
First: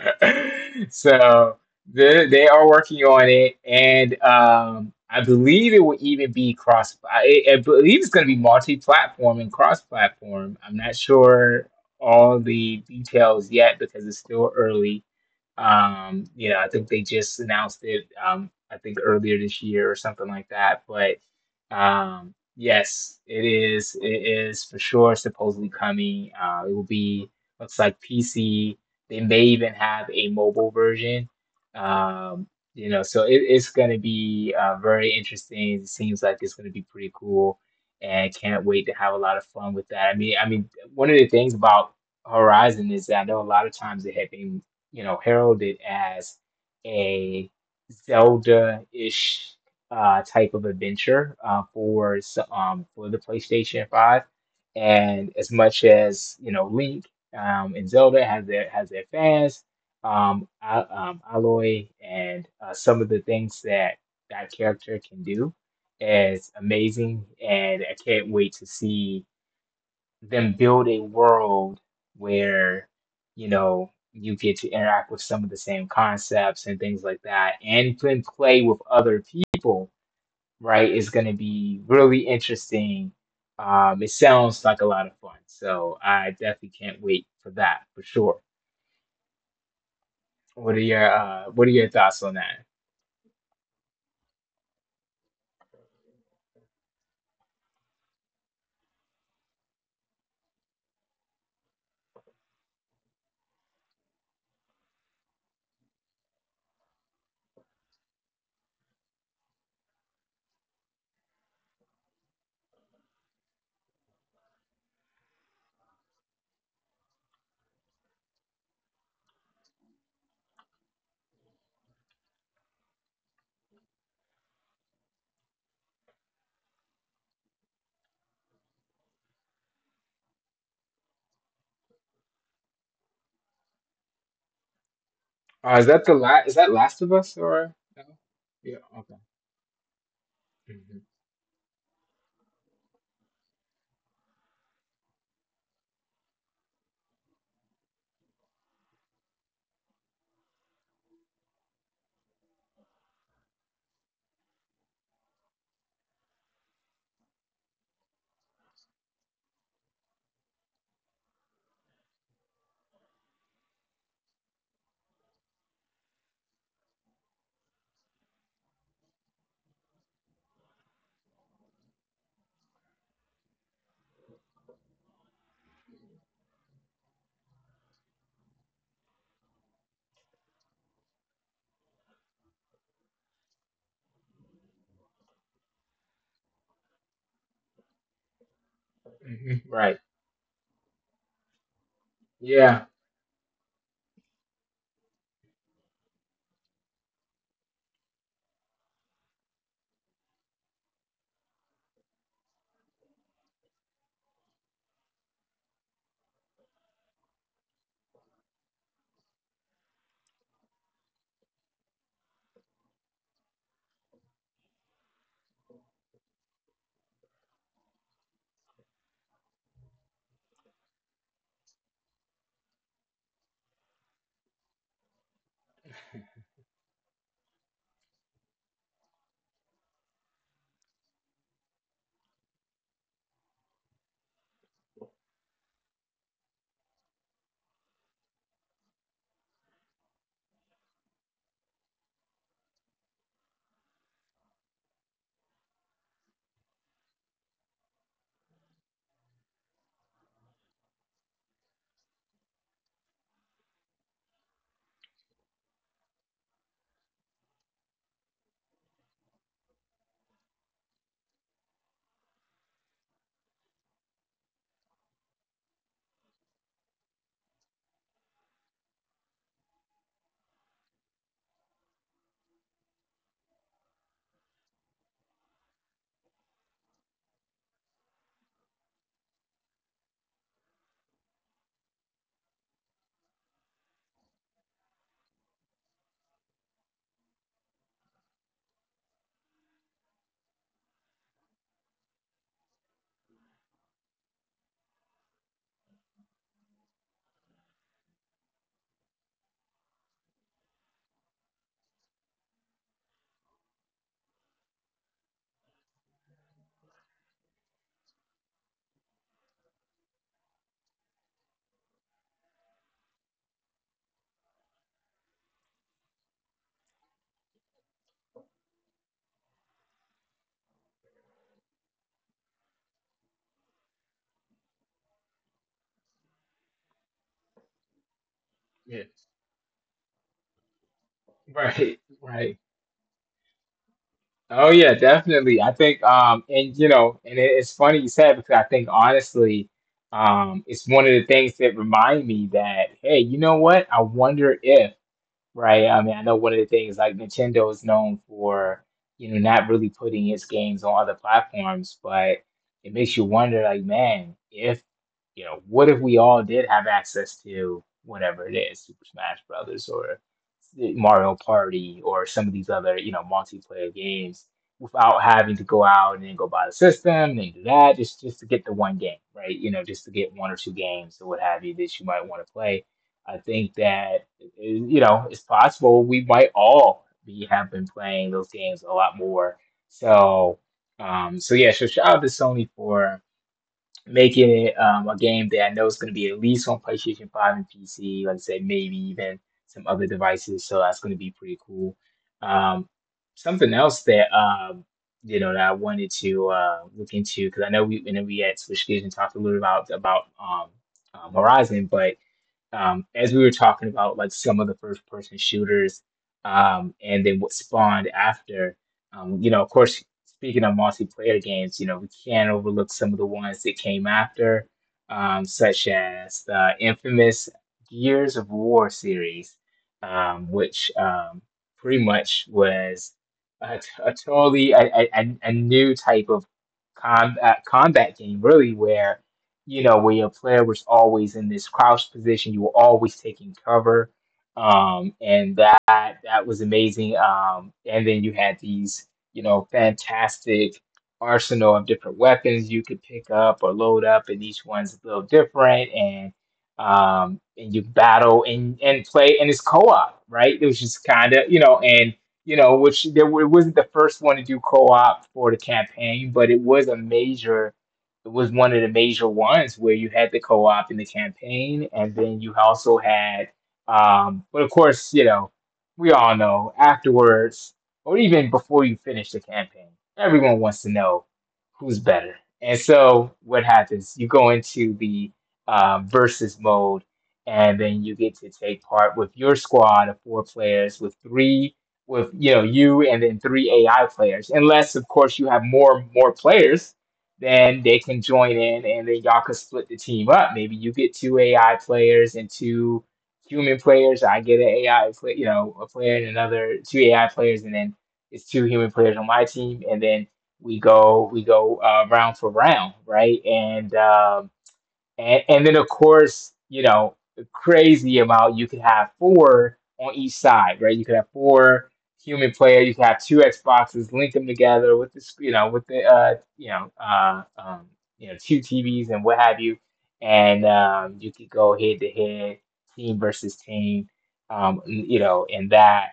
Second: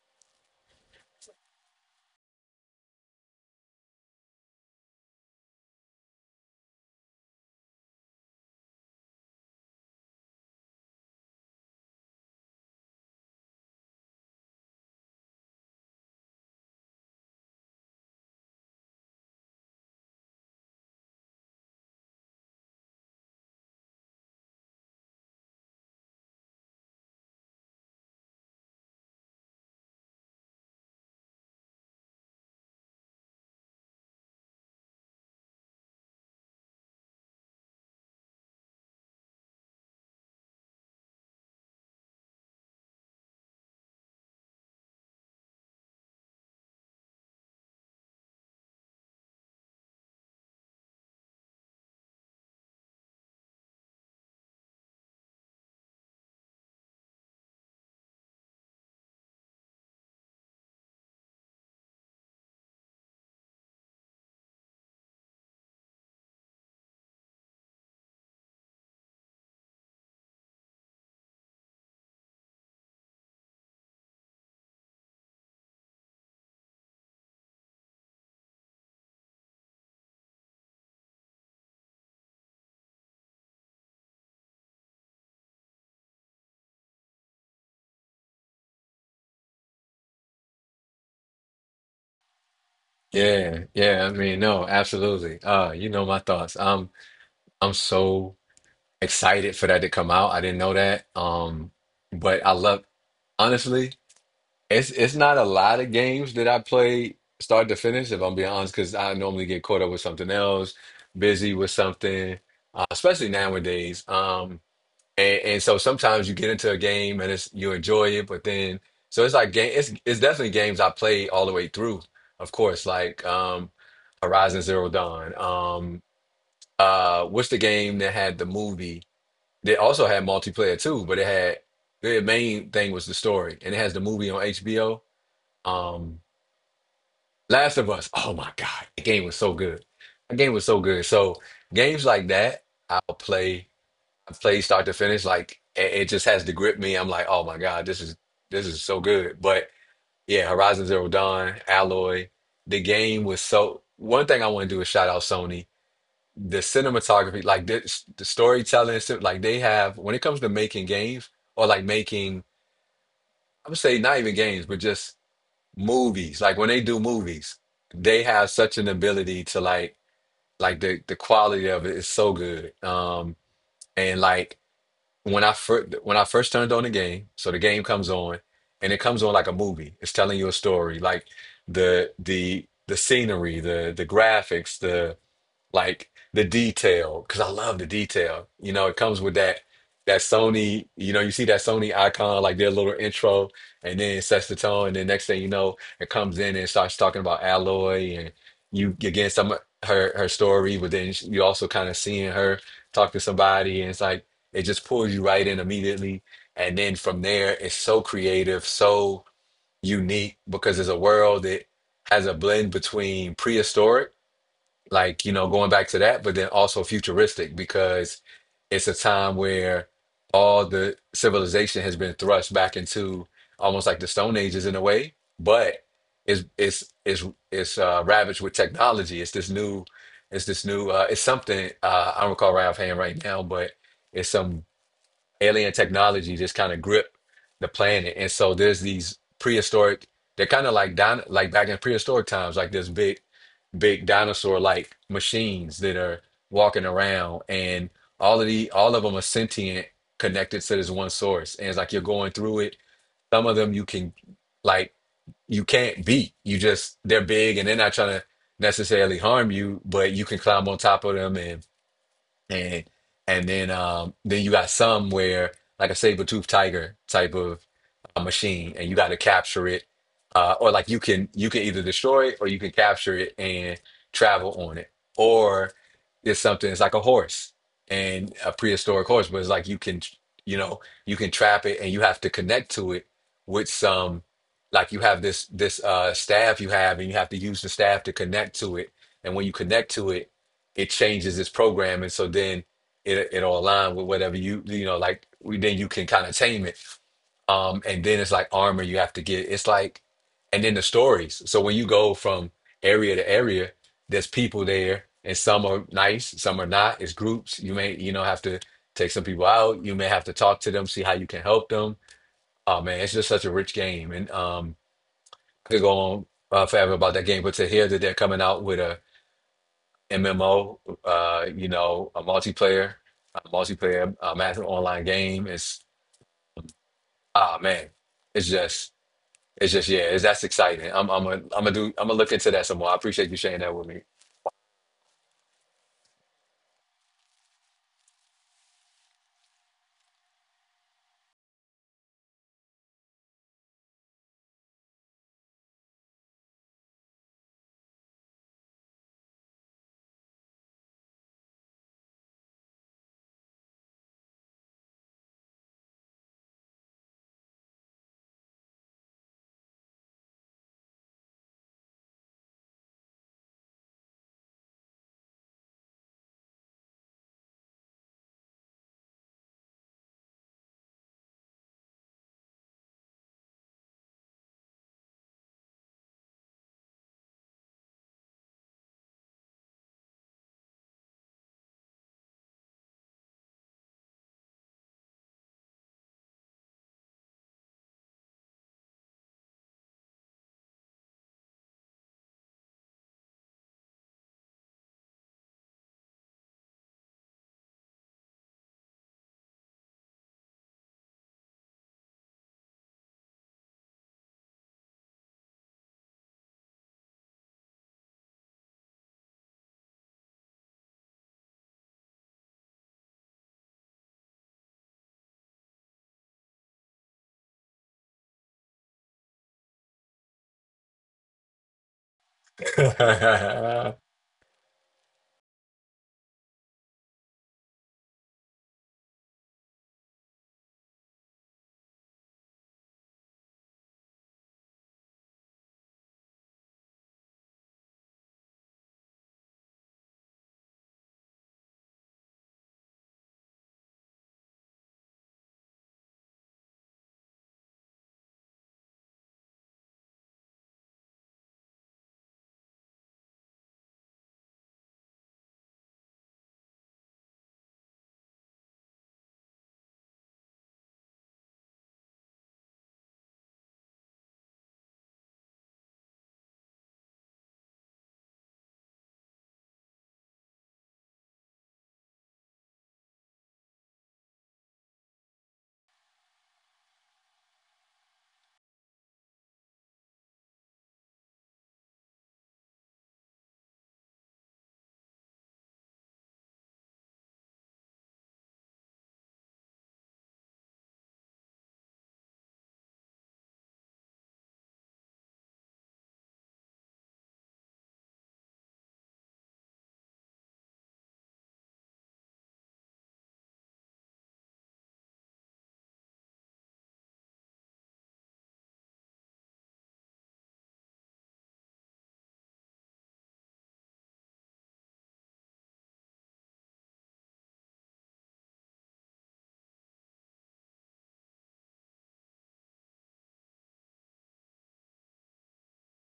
Speaker 1: So they are working on it, and I believe it will even be cross. I believe it's going to be multi-platform and cross-platform. I'm not sure all the details yet because it's still early. You know, I think they just announced it. I think earlier this year or something like that. But yes, it is. It is for sure supposedly coming. It will be, looks like PC, they may even have a mobile version. Um, you know, so it's going to be very interesting. It seems like it's going to be pretty cool, and can't wait to have a lot of fun with that. I mean, one of the things about Horizon is that I know a lot of times it had been, you know, heralded as a Zelda-ish type of adventure for the PlayStation 5. And as much as, you know, Link and Zelda has their fans, Aloy and some of the things that that character can do is amazing, and I can't wait to see them build a world where you know you get to interact with some of the same concepts and things like that, and then play with other people, right, is going to be really interesting. It sounds like a lot of fun, so I definitely can't wait for that for sure. What are your thoughts on that?
Speaker 2: Yeah, yeah. I mean, no, absolutely. You know my thoughts. I'm so excited for that to come out. I didn't know that. But I love honestly, it's not a lot of games that I play start to finish, if I'm being honest, because I normally get caught up with something else, busy with something, especially nowadays. And so sometimes you get into a game and it's you enjoy it, but then so it's like game it's definitely games I played all the way through, of course, like Horizon Zero Dawn. What's the game that had the movie that also had multiplayer too, but it had the main thing was the story and it has the movie on HBO.
Speaker 1: Is that the
Speaker 2: Um
Speaker 1: last? Is that Last of Us or
Speaker 2: Last of
Speaker 1: no?
Speaker 2: Us. Oh my
Speaker 1: Yeah.
Speaker 2: God, the
Speaker 1: Okay.
Speaker 2: game was so good. The game was so
Speaker 1: hmm
Speaker 2: good. So games like that I'll play I've start to finish. Like it just has to grip me. I'm like, oh my God, this is so good. But yeah, Horizon Zero Dawn, Alloy, the game was so. One thing I want to do is shout out Sony. The cinematography, like this, the storytelling, like they have when it comes to making games or like making, I would say not even games, but just movies. Like when they do movies, they have such an ability to like the quality of it is so good. And like when I first turned on the game, so the game comes on and it comes on like a movie. It's telling you a story, like the scenery, the graphics, the detail because I love the detail. It comes with
Speaker 1: hmm
Speaker 2: that
Speaker 1: Right.
Speaker 2: that Sony. You see that Sony icon like their
Speaker 1: Yeah.
Speaker 2: little intro, and then it sets the tone. And then next thing you know, it comes in and starts talking about Alloy, and you again some her story, but then you also kind of seeing her talk to somebody, and it's like it just pulls you right in immediately. And then from there it's so creative, so unique, because it's a world that has a blend between prehistoric, like, going back to that, but then also futuristic because it's a time where all the civilization has been thrust back into almost like the stone ages in a way. But it's it's it's it's ravaged with technology. It's this new, it's something, I don't recall right offhand right now, but it's some alien technology just kind of gripped the planet. And so there's these prehistoric, they're kind of like like back in prehistoric times, like this big, big dinosaur like machines that are walking around, and all of them are sentient, connected to this one source. And it's like you're going through it. Some of them you can, like, you can't beat. You just, they're big and they're not trying to necessarily harm you, but you can climb on top of them, and and then you got some where like a saber tooth tiger type of machine, and you got to capture it, or like you can either destroy it or you can capture it and travel on it, or it's something, it's like a horse and a prehistoric horse, but it's like you can, you can trap it and you have to connect to it with some, like, you have this staff you have and you have to use the staff to connect to it. And when you connect to it, it changes its program, and so then it'll align with whatever you you know like, we, then you can kind of tame it. And then it's like armor you have to get. It's like, and then the stories. So when you go from area to area, there's people there, and some are nice, some are not. It's groups. You may have to take some people out. You may have to talk to them, see how you can help them. Oh man, it's just such a rich game, and I could go on forever about that game. But to hear that they're coming out with a MMO, a multiplayer, massive online game. It's ah man, it's just
Speaker 1: Yeah.
Speaker 2: it's just yeah, it's, That's exciting. I'm a, I'm gonna do
Speaker 1: Right.
Speaker 2: I'm gonna look into
Speaker 1: Right.
Speaker 2: that some more. I appreciate you sharing that with me.
Speaker 1: Oh yeah, definitely. I think and you know, and it's funny you said, because I think honestly, it's one of the things that remind me that, hey, you know what? I wonder if. Right. I mean, I know one of the things like Nintendo is known for, you know, not really putting its games on other platforms, but it makes you wonder, like, man, if, you know, what if we all did have access to whatever it is, Super Smash Brothers or Mario Party or some of these other, you know, multiplayer games without having to go out and then go buy the system and do that, just to get the one game, right? You know, just to get one or two games or what have you, that you might want to play. I think that, you know, it's possible we might all be have been playing those games a lot more. So, yeah, so shout out to Sony for making it a game that I know is going to be at least on PlayStation 5 and PC, like I said, maybe even some other devices. So that's going to be pretty cool. Um, Something else that you know, that I wanted to look into, because I know we and then we at Switch Gears and talked a little about Horizon, but as we were talking about like some of the first person shooters and then what spawned after, you know, of course, speaking of multiplayer games, you know, we can't overlook some of the ones that came after, such as the infamous Gears of War series, which pretty much was a a totally a new type of combat game, really, where, you know, where your player was always in this crouch position, you were always taking cover. And that that was amazing. And then you had these, you know, fantastic arsenal of different weapons you could pick up or load up, and each one's a little different, and you battle and play, and it's co-op, right? It was just kind of, you know, and you know, which it wasn't the first one to do co-op for the campaign, but it was a major. It was one of the major ones where you had the co-op in the campaign, and then you also had, but of course, you know, we all know afterwards or even before you finish the campaign, everyone wants to know who's better. And so what happens? You go into the versus mode, and then you get to take part with your squad of four players, with three, with you, and then three AI players. Unless, of course, you have more players, then they can join in, and then y'all can split the team up. Maybe you get two AI players and two human players. I get an AI, play, a player and another two AI players, and then it's two human players on my team, and then we go round for round, right? And then, of course, the crazy amount, you could have four on each side, right? You could have four human players. You could have two Xboxes, link them together with this, you know, with the, you know, two TVs and what have you. And You could go head to head, team versus team, you know, and that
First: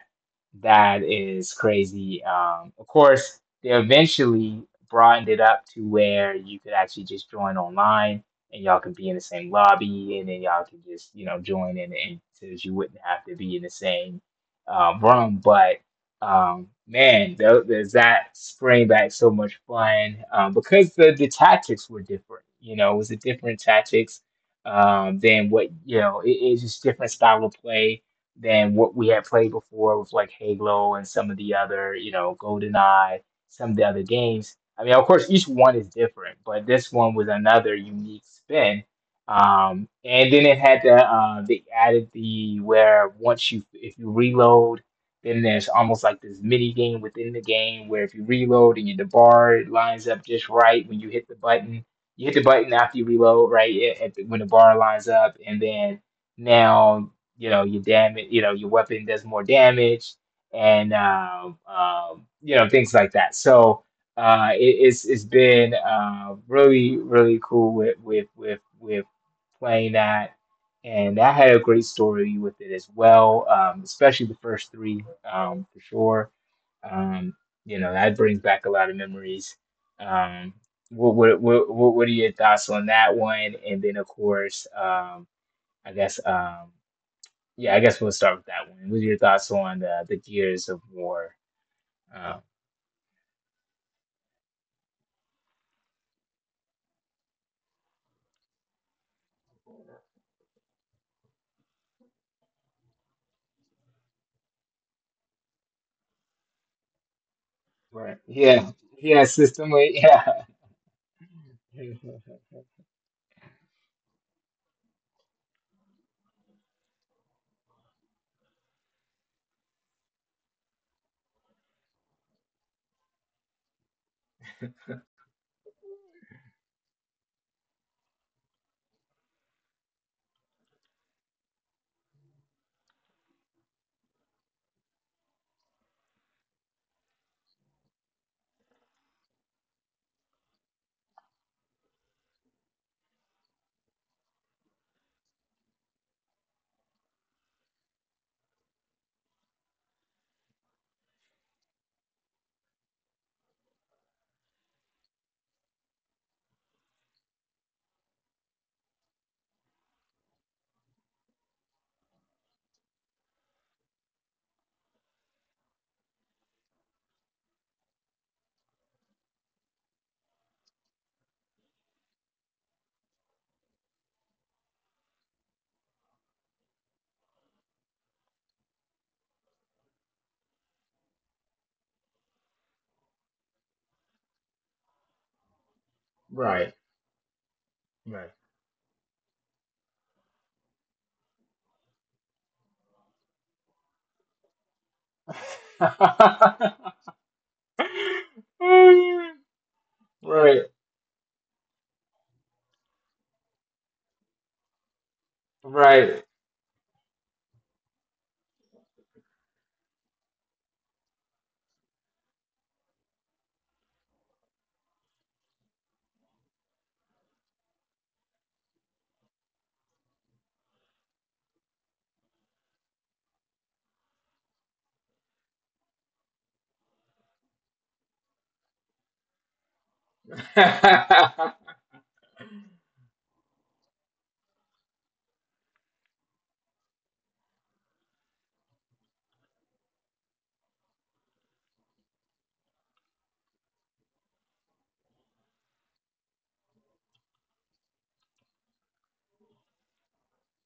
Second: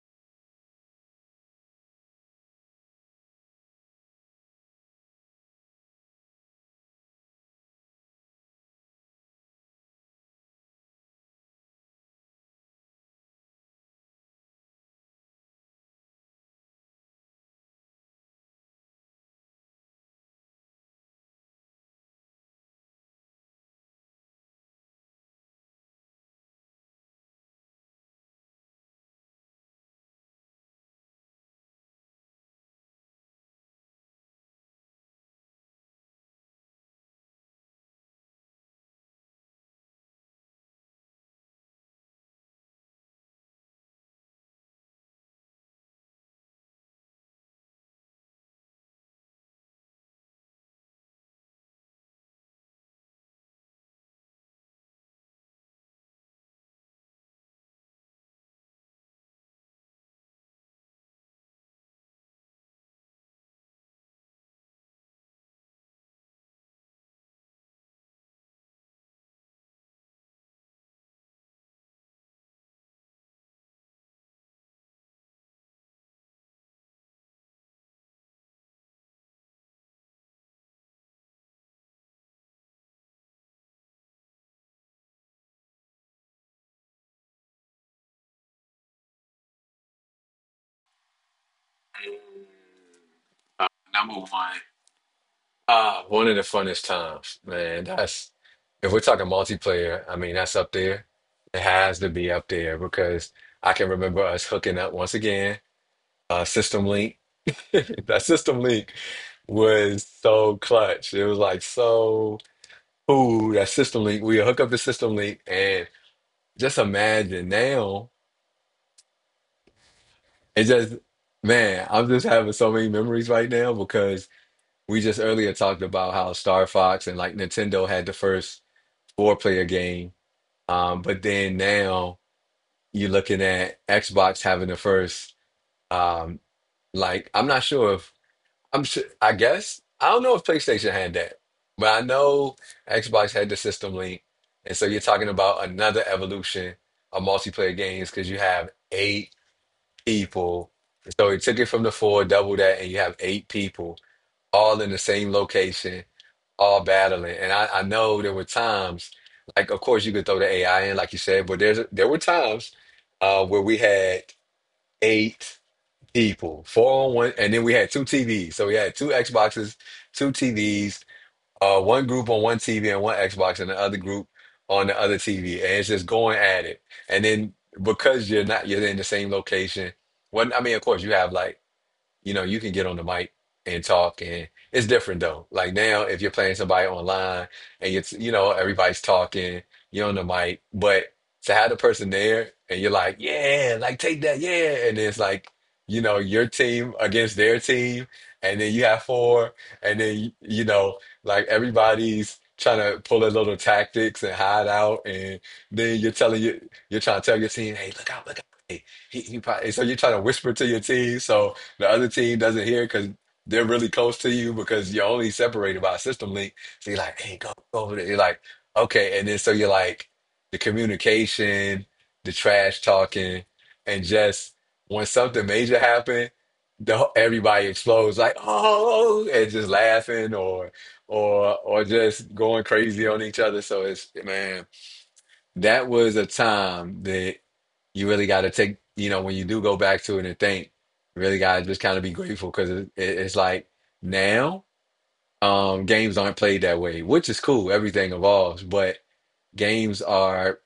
Speaker 1: that is crazy. Of course, they eventually broadened it up to where you could actually just join online and y'all can be in the same lobby, and then y'all can just join in, and since you wouldn't have to be in the same room. But man, there's that spring back so much fun because the tactics were different. You know, it was a different tactics than what you know. It's just different style of play than what we had played before with like Halo and some of the other GoldenEye, some of the other games. I mean, of course, each one is different, but this one was another unique spin. And then it had they added the, where once you, if you reload, then there's almost like this mini game within the game where if you reload and you, the bar lines up just right when you hit the button, you hit the button after you reload, right at the, when the bar lines up, and then now you know your damage, you know your weapon does more damage, and things like that. So it's been really really cool with playing that, and that had a great story with it as well. Especially the first three, for sure. Um, that brings back a lot of memories. Um, what are your thoughts on that one? And then of course, I guess yeah, I guess we'll start with that one. What are your thoughts on the Gears of War? Uh,
Speaker 2: Number one, ah, one of the funnest times, man. That's if we're talking multiplayer. I mean, that's up there. It has to be up there because I can remember us hooking up once again, System Link. That
Speaker 1: Right.
Speaker 2: System
Speaker 1: Yeah.
Speaker 2: Link
Speaker 1: Yeah. System.
Speaker 2: was
Speaker 1: Wait. Yeah.
Speaker 2: so clutch. It was like so cool. That System Link, we hook up the System Link and just imagine now. It just, man, I'm just having so many memories right now because we just earlier talked about how Star Fox and like Nintendo had the first four player game. But then now you're looking at Xbox having the first, um, like, I'm not sure if. I'm sure, I guess. I don't know if PlayStation had that, but I know Xbox had the System Link. And so you're talking about another evolution of multiplayer games because you have eight people. So it took it from the four, double that, and you have eight people all in the same location, all battling. And I know there were times, like, of course, you could throw the AI in, like you said, but there were times where we had eight people. Four on one, and then we had two TVs. So we had two Xboxes, two TVs, one group on one TV and one Xbox, and the other group on the other TV. And it's just going at it. And then because you're not, you're in the same location. When I mean, of course, you have like you can get on the mic and talk, and it's different though. Like now if you're playing
Speaker 1: Right.
Speaker 2: somebody online and it's
Speaker 1: Right.
Speaker 2: everybody's talking, you're on the mic, but to have the person there and you're like, yeah, like take that, yeah. And it's like, you know, your team against their team, and then you have four, and then
Speaker 1: Right. Right.
Speaker 2: like everybody's trying to pull their little tactics and hide out, and then you're trying to tell your team, hey, look out, look out. Hey, he probably, so you're trying to whisper to your team so the other team doesn't hear because they're really close to you because you're only separated by a system link. So you're like, hey, go over there. You're like, okay. And then so you're like, the communication, the trash talking, and just when something major happened, the everybody explodes like, oh, and just laughing or or just going crazy on each other. So it's, man, that was a time that you really got to take, you know, when you do go back to it and think, you really got to just kind of be grateful because it's like now games aren't played that way, which is cool. Everything evolves, but games are,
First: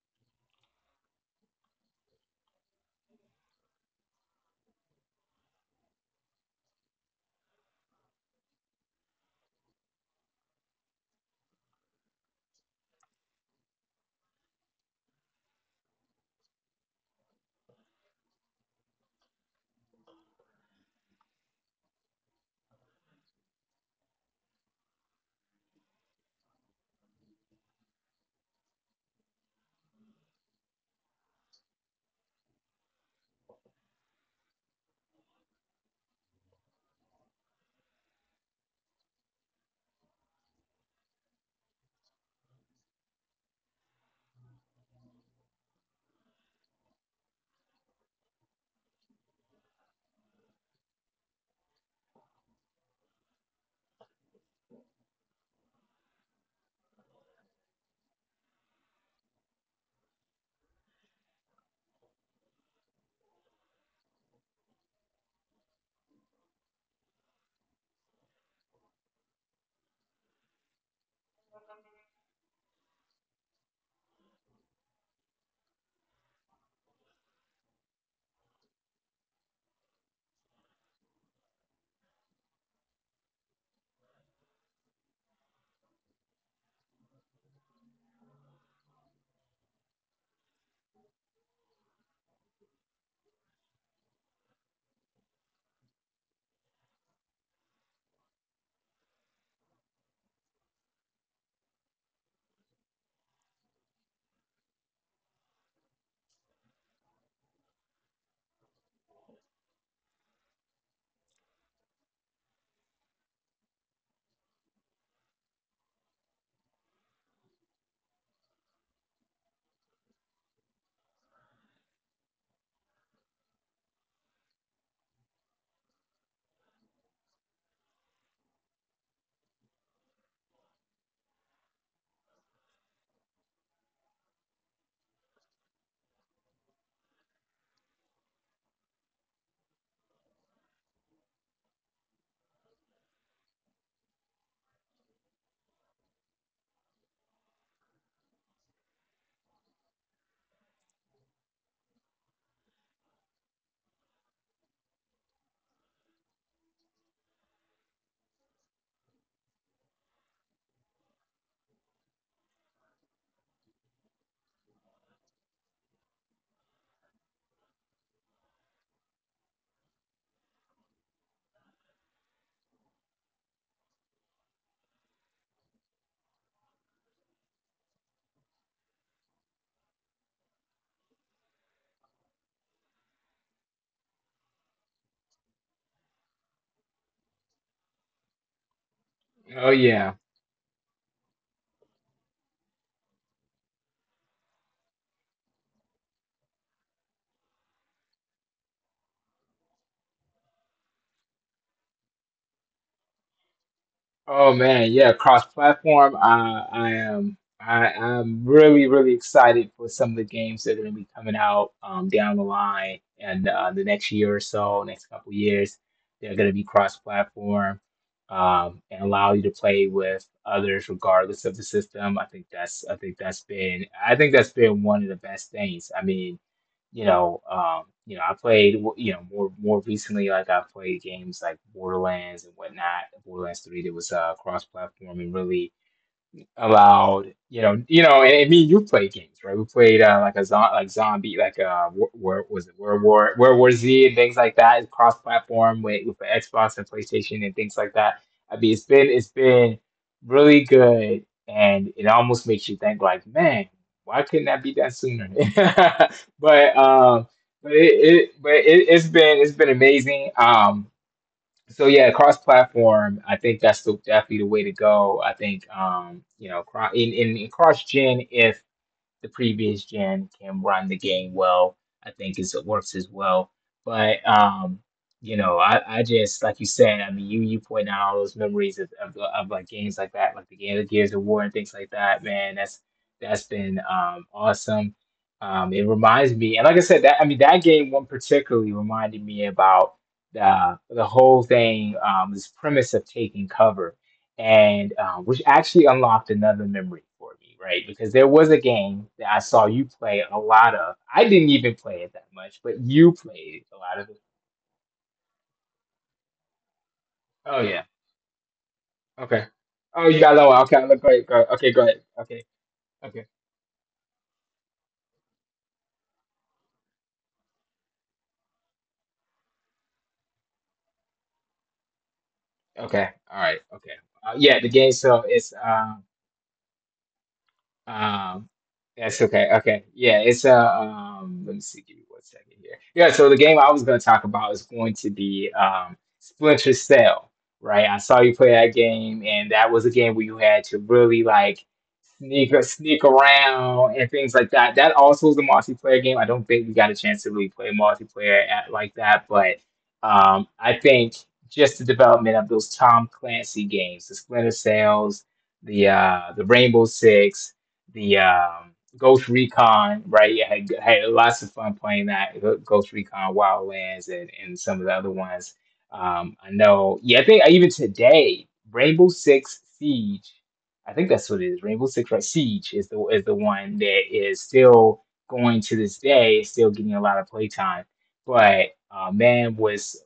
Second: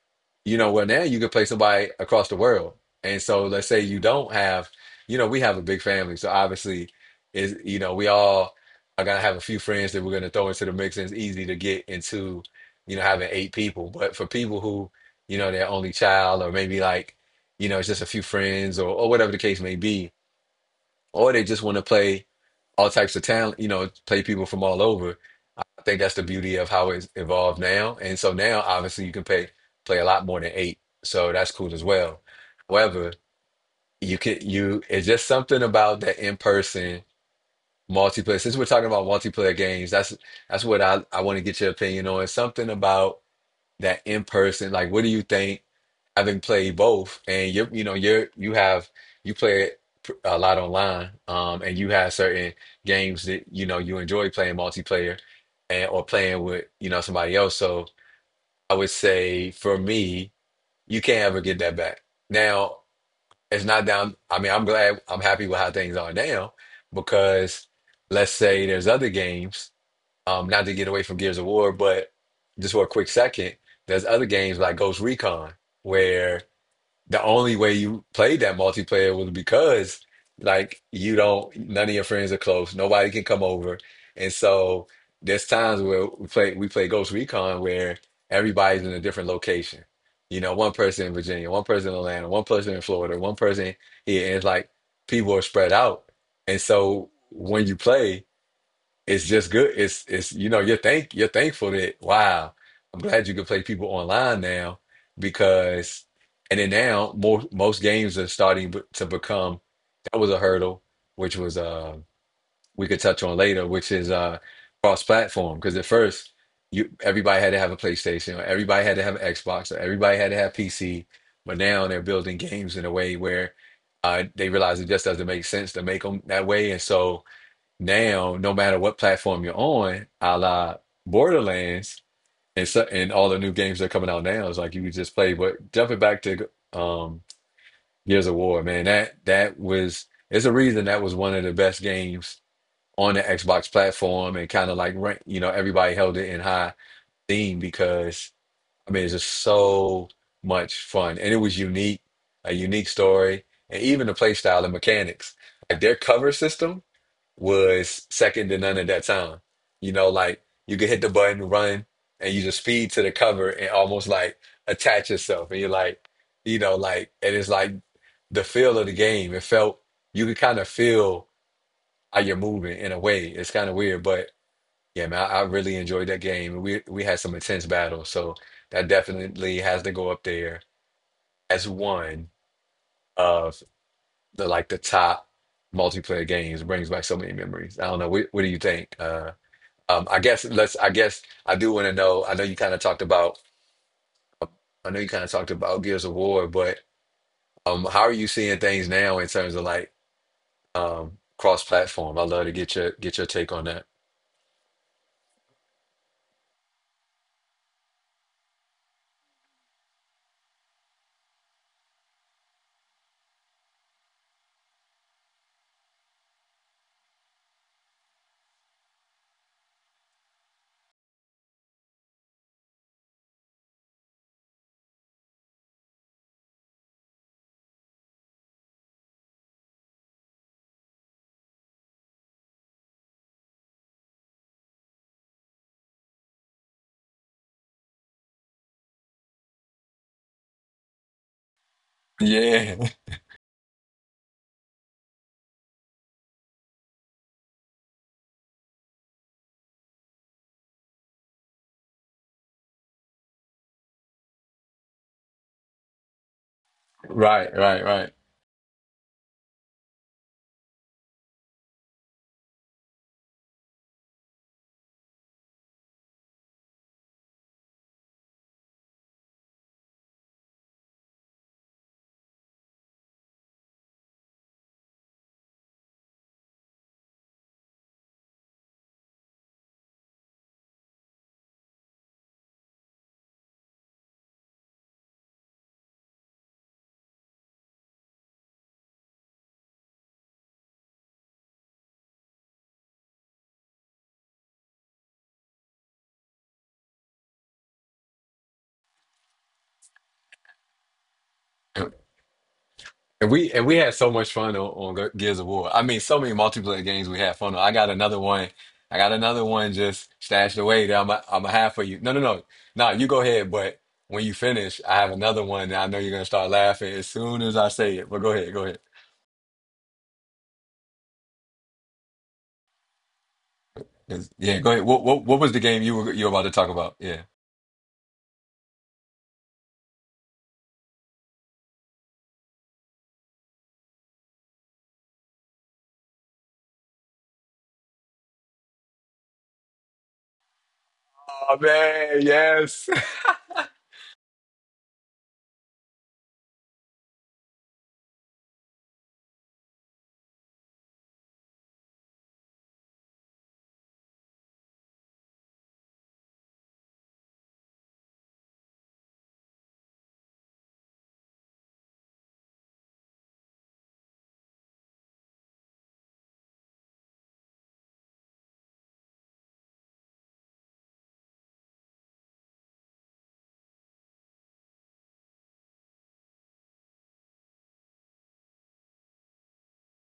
Speaker 2: you know, well, now you can play somebody across the world. And so let's say you don't have, you know, we have a big family. So obviously, is you know, we all are gonna have a few friends that we're gonna throw into the mix. And it's easy to get into, you know, having eight people. But for people who, you know, their only child, or maybe like, you know, it's just a few friends, or whatever the case may be, or they just want to play all types of talent, you know, play people from all over. I think that's the beauty of how it's evolved now. And so now, obviously, you can pay play a lot more than eight, so that's cool as well. However, you can you it's just something about that in person multiplayer. Since we're talking about multiplayer games, that's what I want to get your opinion on. Something about that in person, like, what do you think, having played both, and you know you're you have you play a lot online, and you have certain games that you know you enjoy playing multiplayer, and or playing with you know somebody else. So I would say for me, you can't ever get that back now. It's not down, I mean, I'm glad, I'm happy with how things are now because let's say there's other games, not to get away from Gears of War, but just for a quick second, there's other games like Ghost Recon where the only way you played that multiplayer was because like you don't none of your friends are close, nobody can come over. And so there's times where we play Ghost Recon where everybody's in a different location. You know, one person in Virginia, one person in Atlanta, one person in Florida, one person here, and it's like people are spread out. And so when you play, it's just good. It's you know you're thank you're thankful that wow, I'm glad you can play people online now because and then now most games are starting to become, that was a hurdle, which was we could touch on later, which is cross platform, because at first you everybody had to have a PlayStation, or everybody had to have an Xbox, or everybody had to have PC. But now they're building games in a way where they realize it just doesn't make sense to make them that way. And so now, no matter what platform you're on, a la Borderlands, and so, and all the new games that are coming out now, it's like you could just play. But jumping back to Gears of War, man, that was, it's a reason that was one of the best games on the Xbox platform, and kind of like you know everybody held it in high theme because I mean it's just so much fun, and it was unique, a unique story, and even the play style and mechanics, like their cover system was second to none at that time. You know, like you could hit the button, run, and use a speed to the cover and almost like attach yourself. And you're like, you know, like, and it's like the feel of the game. It felt, you could kind of feel how you're moving in a way. It's kind of weird, but yeah, man, I really enjoyed that game. We had some intense battles, so that definitely has to go up there as one of the like the top multiplayer games. Brings back so many memories. I don't know. What do you think?
Speaker 1: Oh
Speaker 2: I
Speaker 1: yeah.
Speaker 2: guess let's. I guess I do want to know. I know you kind of talked about Gears of War, but how are you seeing things now in terms of like cross-platform? I'd love to get your take on that.
Speaker 1: Oh man, yeah, cross-platform. I am, I am really really excited for some of the games that are going to be coming out down the line and the next year or so, next couple years. They're going to be cross-platform and allow you to play with others regardless of the system. I think that's, I think that's been, I think that's been one of the best things. I mean, I played, more more recently, like I played games like Borderlands and whatnot. Borderlands 3, that was cross-platform and really allowed, and me and you played games, right, we played like like zombie like where was
Speaker 2: Yeah.
Speaker 1: it, World War Z and things like that. It's cross platform with the Xbox and PlayStation and things like that. I mean it's been, it's been really good and it almost makes you think like, man, why couldn't that be done sooner? But um,
Speaker 2: Right,
Speaker 1: but it,
Speaker 2: right.
Speaker 1: it but it, it's been, it's been amazing. Um, so yeah, cross platform, I think that's the, definitely the way to go. I think you know, cross in cross gen, the previous gen can run the game well. I think it's, it works as well. But you know, I just like you said. I mean, you point out all those memories of like games like that, like the game of Gears of War and things like that. Man, that's been awesome. It reminds me, and like I said, that, I mean that game one particularly reminded me about the whole thing, this premise of taking cover and which actually unlocked another memory for me, right? Because there was a game that I saw you play a lot of. I didn't even play it that much, but you
Speaker 2: And
Speaker 1: played
Speaker 2: we
Speaker 1: a
Speaker 2: had
Speaker 1: lot
Speaker 2: so
Speaker 1: of it.
Speaker 2: much fun on Gears of War. I mean, so many multiplayer games we had fun on.
Speaker 1: Oh
Speaker 2: I
Speaker 1: yeah.
Speaker 2: got another one. I got another
Speaker 1: Okay.
Speaker 2: one
Speaker 1: Oh,
Speaker 2: just
Speaker 1: you got
Speaker 2: stashed
Speaker 1: lower.
Speaker 2: away
Speaker 1: Okay,
Speaker 2: that
Speaker 1: look great.
Speaker 2: I'm
Speaker 1: Go,
Speaker 2: a half
Speaker 1: okay,
Speaker 2: for
Speaker 1: go
Speaker 2: you.
Speaker 1: ahead.
Speaker 2: No,
Speaker 1: Okay,
Speaker 2: no. You go
Speaker 1: okay,
Speaker 2: ahead, but when you finish, I have another one that I know you're gonna start laughing as soon as I say it. But go ahead, go ahead.
Speaker 1: okay. All right. Okay.
Speaker 2: 'Cause- Yeah,
Speaker 1: Yeah, the
Speaker 2: go ahead.
Speaker 1: game.
Speaker 2: What what
Speaker 1: So
Speaker 2: what was
Speaker 1: it's
Speaker 2: the game you were about to talk about? Yeah.
Speaker 1: Um, that's okay. Okay. Yeah, it's a let me see, give me one second here. Yeah, so the game I was gonna talk about is going to be Splinter Cell, right? I saw you play that game and that was a game where you had to really
Speaker 2: Oh
Speaker 1: like
Speaker 2: man,
Speaker 1: sneak
Speaker 2: yes.
Speaker 1: sneak around and things like that. That also was a multiplayer game. I don't think we got a chance to really play multiplayer at, like that, but I think just the development of those Tom Clancy games, the Splinter Cells, the Rainbow Six, the Ghost Recon, right? Yeah, had, had lots of fun playing that Ghost Recon Wildlands and some of the other ones. I know, yeah, I think even today, Rainbow Six Siege, I think that's what it is. Rainbow Six, right, Siege is the one that is still going to this day, still getting a lot of playtime. But man, was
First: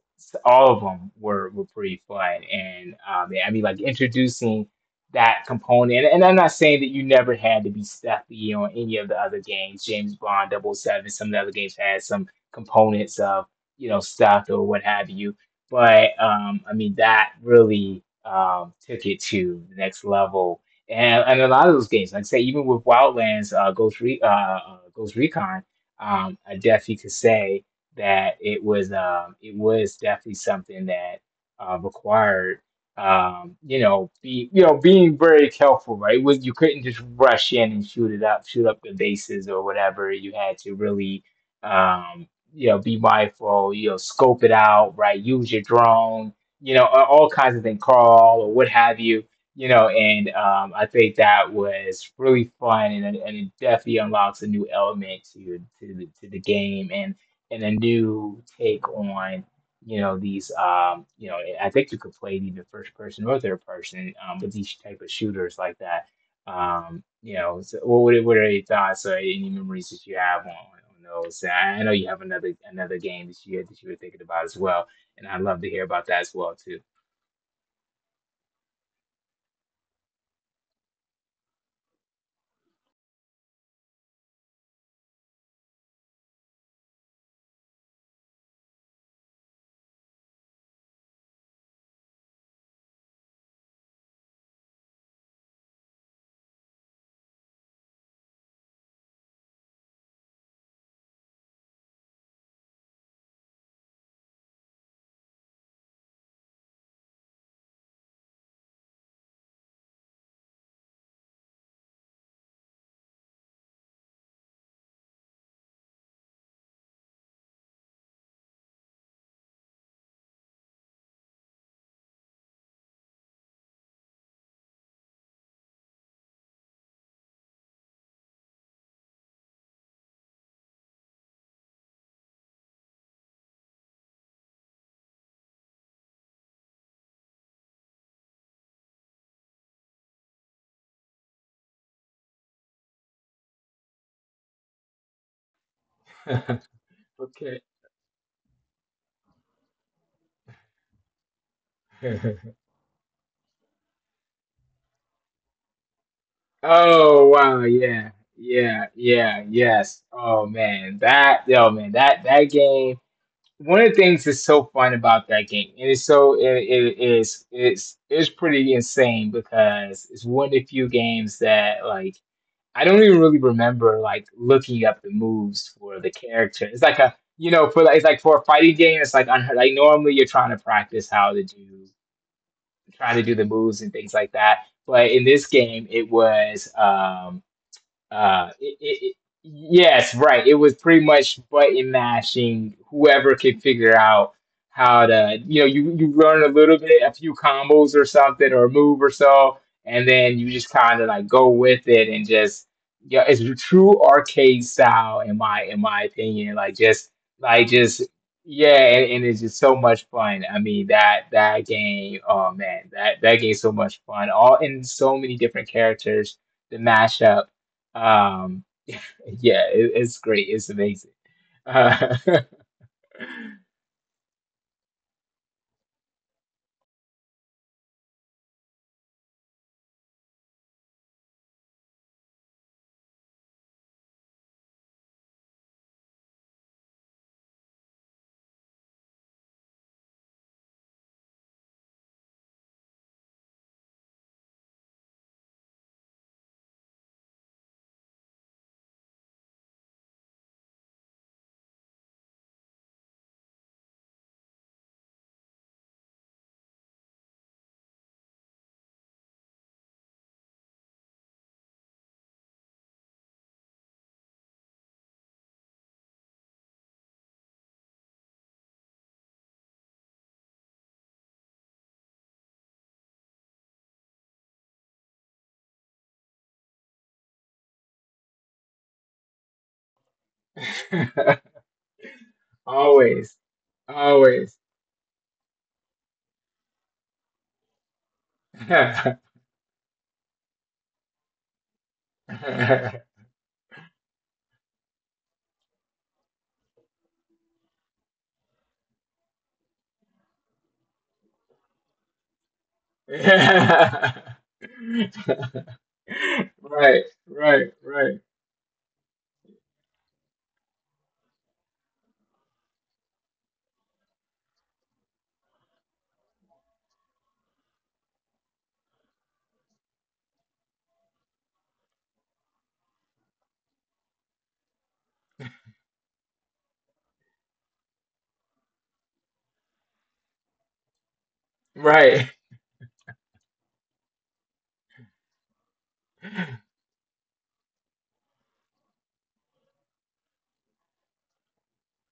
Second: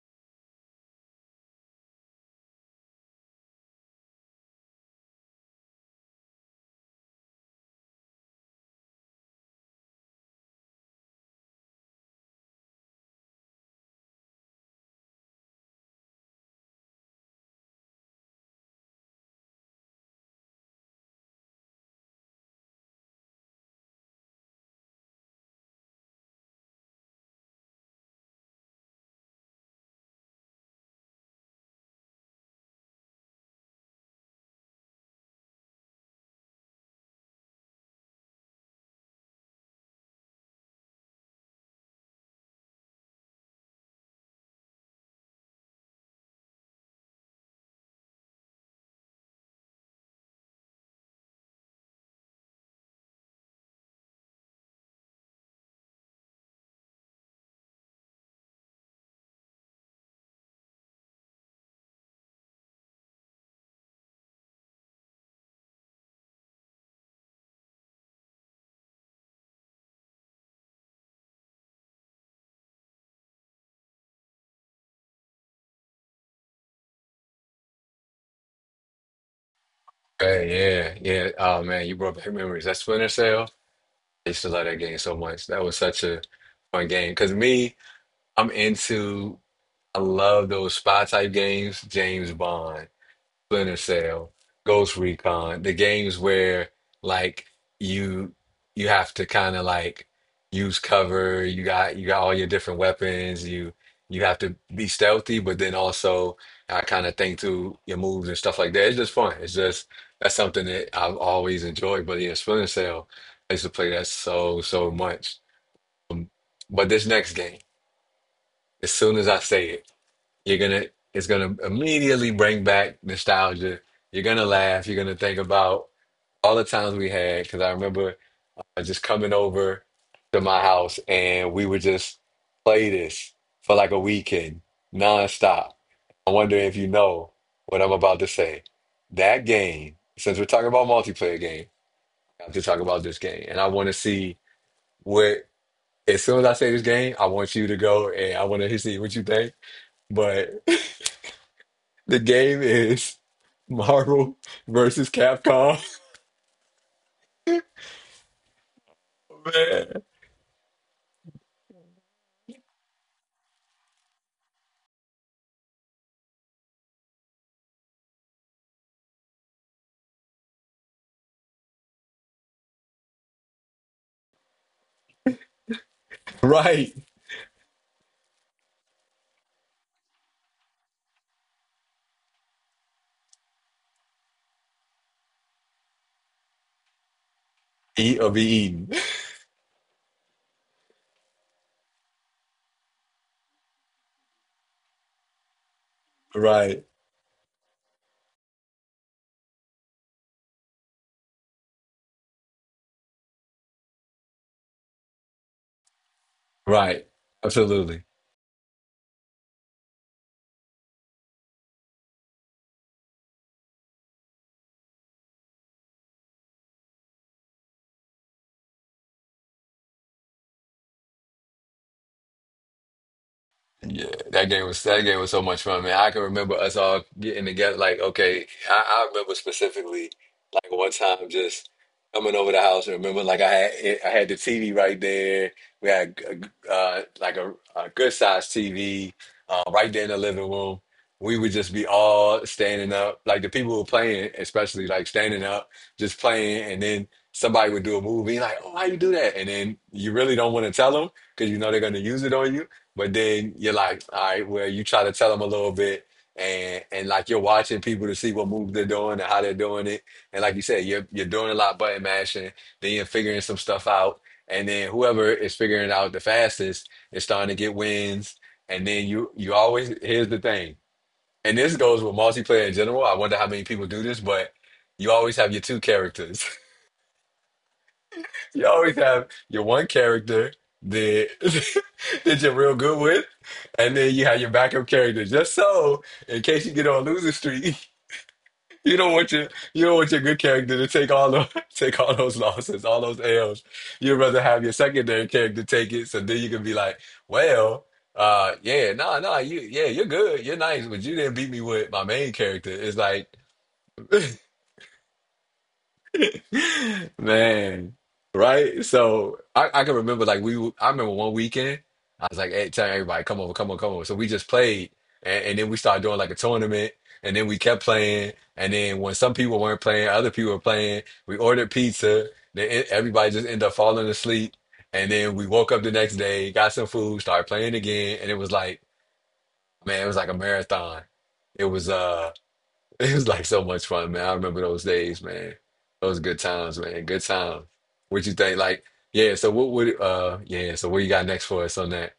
Speaker 1: all of them were pretty fun, and I mean, like introducing that component. And I'm not saying that you never had to be stealthy on any of the other games. James Bond double oh 007, some of the other games had some components of, you know, stealth or what have you. But I mean, that really took it to the next level. And a lot of those games, like I say, even with Wildlands, Ghost Recon, I definitely could say that it was definitely something that required you know, being very careful, right? With, you couldn't just rush in and shoot it up, shoot up the bases or whatever. You had to really, um, you know, be mindful. You know, scope it out, right? Use your drone, you know, all kinds of things, crawl or what have you, you know. And I think that was really fun, and it definitely unlocks a new element to the game, and a new take on, you know, these um, you know, I think you could play it either first person or third person with each type of shooters like that. Um, you know, so what are your thoughts or any memories that you have on those? I know you have another another game that you were thinking about as well, and I'd love to hear about that as well too.
Speaker 2: Hey, yeah, yeah. Oh man, you brought back memories. That Splinter Cell. I used to love that game so much. That was such a fun game. Cause me. I'm into, I love those spy type games, James Bond, Splinter Cell, Ghost Recon, the games where like you you have to kind of like use cover, you got all your different weapons, you have to be stealthy, but then also I kind of think through your moves and stuff like that. It's just fun. It's just that's something that I've always enjoyed. But yeah, Splinter Cell, I used to play that so, so much. Um, but this next game, as soon as I say it, you're gonna it's gonna immediately bring back nostalgia. You're gonna laugh. You're gonna think about all the times we had because I remember just coming over to my house, and we would just play this for like a weekend nonstop. I wonder if you know what I'm about to say. That game, since we're talking about multiplayer game, I have to talk about this game. And I want to see what. As soon as I say this game, I want
Speaker 1: Okay.
Speaker 2: you to go, and I want to see what you think. But. The game is Marvel versus Capcom.
Speaker 1: Oh wow, yeah. Yeah yeah,
Speaker 2: Man.
Speaker 1: yes, oh man that, yo man, that that game, one of the things that's so fun about that game, and it's so it is it's pretty insane because it's one of the few games that like I don't even really remember like looking up the moves for the character. It's
Speaker 2: Right.
Speaker 1: like a you know, for like, it's like for a fighting game, it's like unheard. Like normally you're trying to practice how to do, trying to do the moves and things like that. But in this game, it was
Speaker 2: Eat or be
Speaker 1: it,
Speaker 2: eaten.
Speaker 1: it, it, yes, right. It was pretty much button mashing, whoever could figure out how to, you know, you learn a little
Speaker 2: Right.
Speaker 1: bit, a few combos or something, or a move or so, and then you just kind of like go with it and just, yeah, it's a true arcade style in my, in my opinion. Like
Speaker 2: Right.
Speaker 1: just, like
Speaker 2: Absolutely.
Speaker 1: just, yeah, and it's just so much fun. I mean that that game, oh man, that that game's so much fun. All in so many different characters, the mashup. Um, yeah, it, it's great. It's amazing. Uh,
Speaker 2: Yeah, that game was so much fun, man. I can remember us all getting together. Like, okay, I remember specifically, like one time, just coming over the house and remember, like I had the TV right there. We had like a good sized TV right there in the living room. We would just be all standing up, like the people who were playing, especially like standing up, just playing, and then somebody would do a move, being like, "Oh, how you do that?" And then you really don't want to tell them because you know they're going to use it on you. But then you're like, all right, well, you try to tell them a little bit, and like you're watching people to see what moves they're doing and how they're doing it, and like you said, you're doing a lot of button mashing, then you're figuring some stuff out, and then whoever is figuring it out the fastest is starting to get wins, and then you always, here's the thing, and this goes with multiplayer in general. I wonder how many people do this, but you always have your two characters. You always have your one character that that you're real good with,
Speaker 1: always,
Speaker 2: and then you have your
Speaker 1: always.
Speaker 2: backup character just so in case you get on losing streak. You don't want your you don't want your good character to take all the take all those losses, all those L's. You'd rather have your secondary character take it, so then you can be like, well. Yeah, you yeah, you're good, you're nice, but you didn't beat me with my main character. It's like
Speaker 1: Right, right,
Speaker 2: Man,
Speaker 1: right,
Speaker 2: right? So I can remember like I remember one weekend I was like, hey, telling everybody come over, come over, come over. So we just played and then we started doing like a tournament and then we kept playing and then when some people weren't playing, other people were playing, we ordered pizza, then everybody just ended up falling asleep and then we woke up the next day, got some food, started playing again and it was like man, it was like a marathon. It was
Speaker 1: right.
Speaker 2: It was like so much fun, man. I remember those days, man. Those good times, man. Good times. What you think? Like, yeah, so what would yeah, so what you got next for us on that?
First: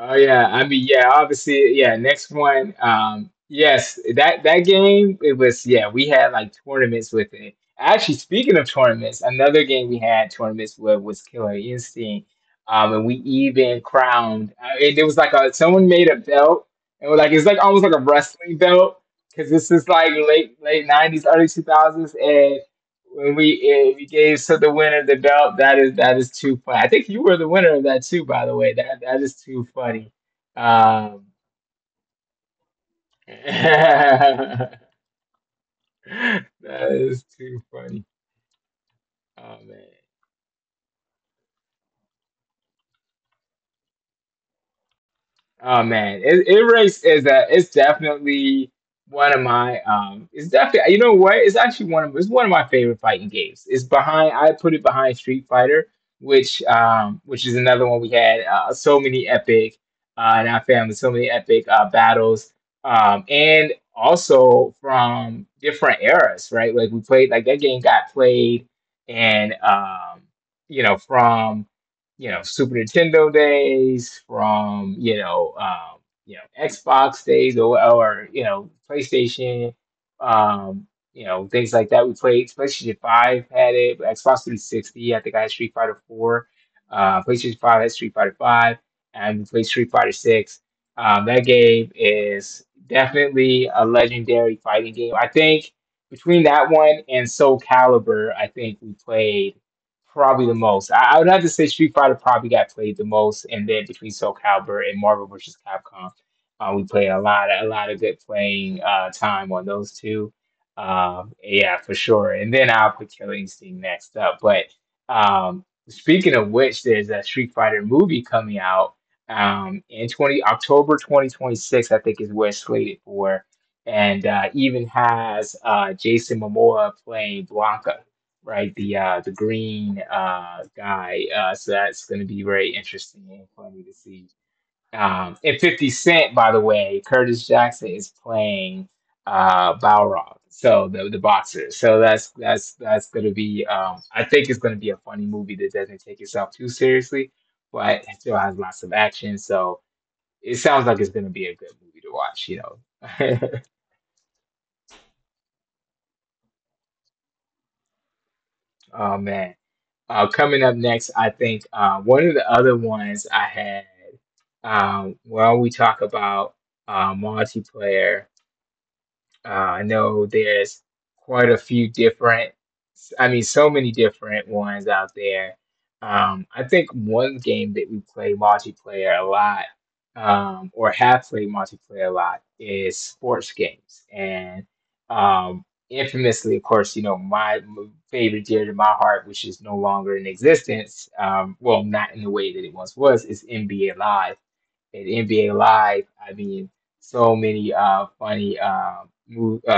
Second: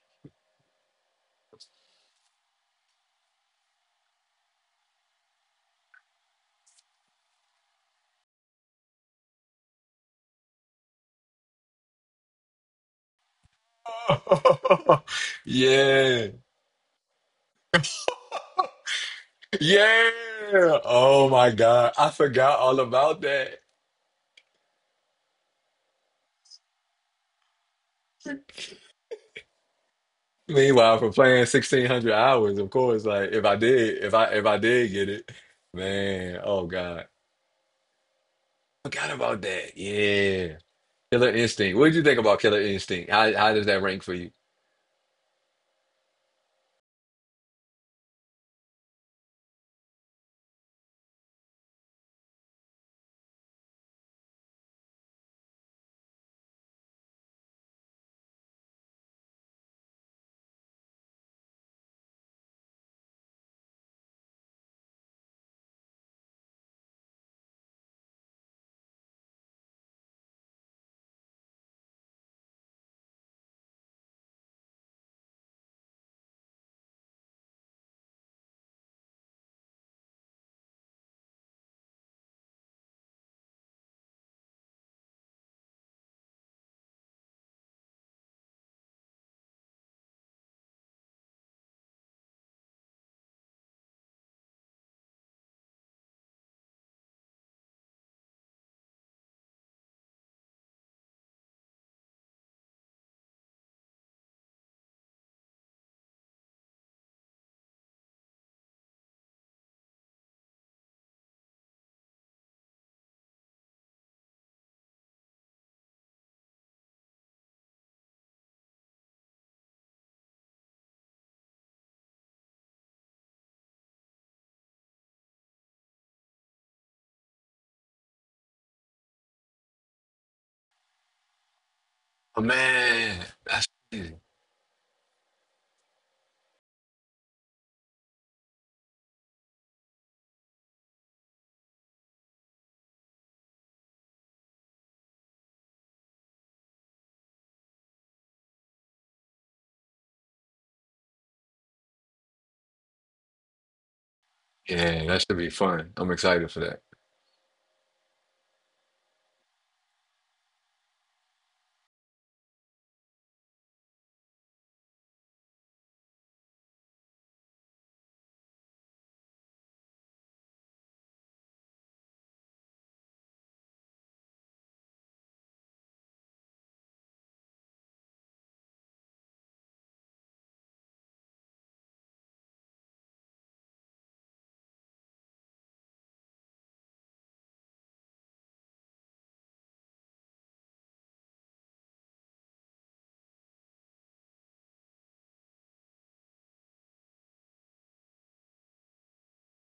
Speaker 1: Oh yeah, I mean yeah, obviously yeah. Next one, yes, that that game, it was, yeah. We had like tournaments with it. Actually, speaking of tournaments, another game we had tournaments with was Killer Instinct, and we even crowned. It was like a someone made a
Speaker 2: Yeah.
Speaker 1: belt, and we're like it's like almost like a wrestling belt because this is
Speaker 2: Yeah.
Speaker 1: like late nineties,
Speaker 2: Oh
Speaker 1: early
Speaker 2: my
Speaker 1: two
Speaker 2: God. I
Speaker 1: thousands,
Speaker 2: forgot
Speaker 1: and
Speaker 2: all about
Speaker 1: when
Speaker 2: that.
Speaker 1: we gave so the winner the belt. That is too funny. I think you were the winner of that too, by the way. That is too funny.
Speaker 2: Meanwhile, for
Speaker 1: Um,
Speaker 2: playing 1600 hours, of course, like if I
Speaker 1: that
Speaker 2: did get it, man, oh God.
Speaker 1: is too funny.
Speaker 2: Forgot about
Speaker 1: Oh
Speaker 2: that.
Speaker 1: man.
Speaker 2: Yeah. Killer Instinct. What did you think about Killer Instinct? How does that rank for you?
Speaker 1: Oh man, it race is a it's definitely one of my it's definitely you know what it's one of my favorite fighting games. It's behind I put it behind Street Fighter, which is another one we had so many epic in our family, so many epic battles and also from different eras, right, like we played, like that game got played. And from Super Nintendo days, from Xbox days, or PlayStation, um, things like that. We played PlayStation Five, had it, Xbox 360. I think I had Street Fighter 4. PlayStation 5 had Street Fighter 5, and we played Street Fighter 6. That game is definitely a legendary fighting game. I think between that one and Soul Calibur, I think we played probably the most. I would have to say Street Fighter probably got played the most, and then between Soul Calibur and Marvel vs. Capcom, we played a lot of good playing time on those two. Yeah, for sure. And then I'll put Killer Instinct next up. But um, speaking of which, there's a Street Fighter movie coming out in twenty October 2026, I think, is where it's slated for, and even has Jason Momoa playing Blanca, right? The green guy. So that's gonna be
Speaker 2: Oh,
Speaker 1: very interesting
Speaker 2: man.
Speaker 1: and funny to see. And 50 Cent, by the way, Curtis Jackson, is playing Balrog, so the boxer. So that's gonna be I think it's gonna be a funny movie that doesn't take itself too seriously, but it still has lots of action. So it sounds like it's gonna be a good movie to watch.
Speaker 2: Yeah, that should be fun. I'm excited for that.
Speaker 1: Oh man. Coming up next, I think one of the other ones I had, while we talk about multiplayer. I know there's quite a few different. I mean, so many different ones out there. I think one game that we play multiplayer a lot, or have played multiplayer a lot, is sports games. And um, infamously, of course, my favorite, dear to my heart, which is no longer in existence, well, not in the way that it once was, is NBA Live. At NBA Live, I mean, so many funny, uh, move, uh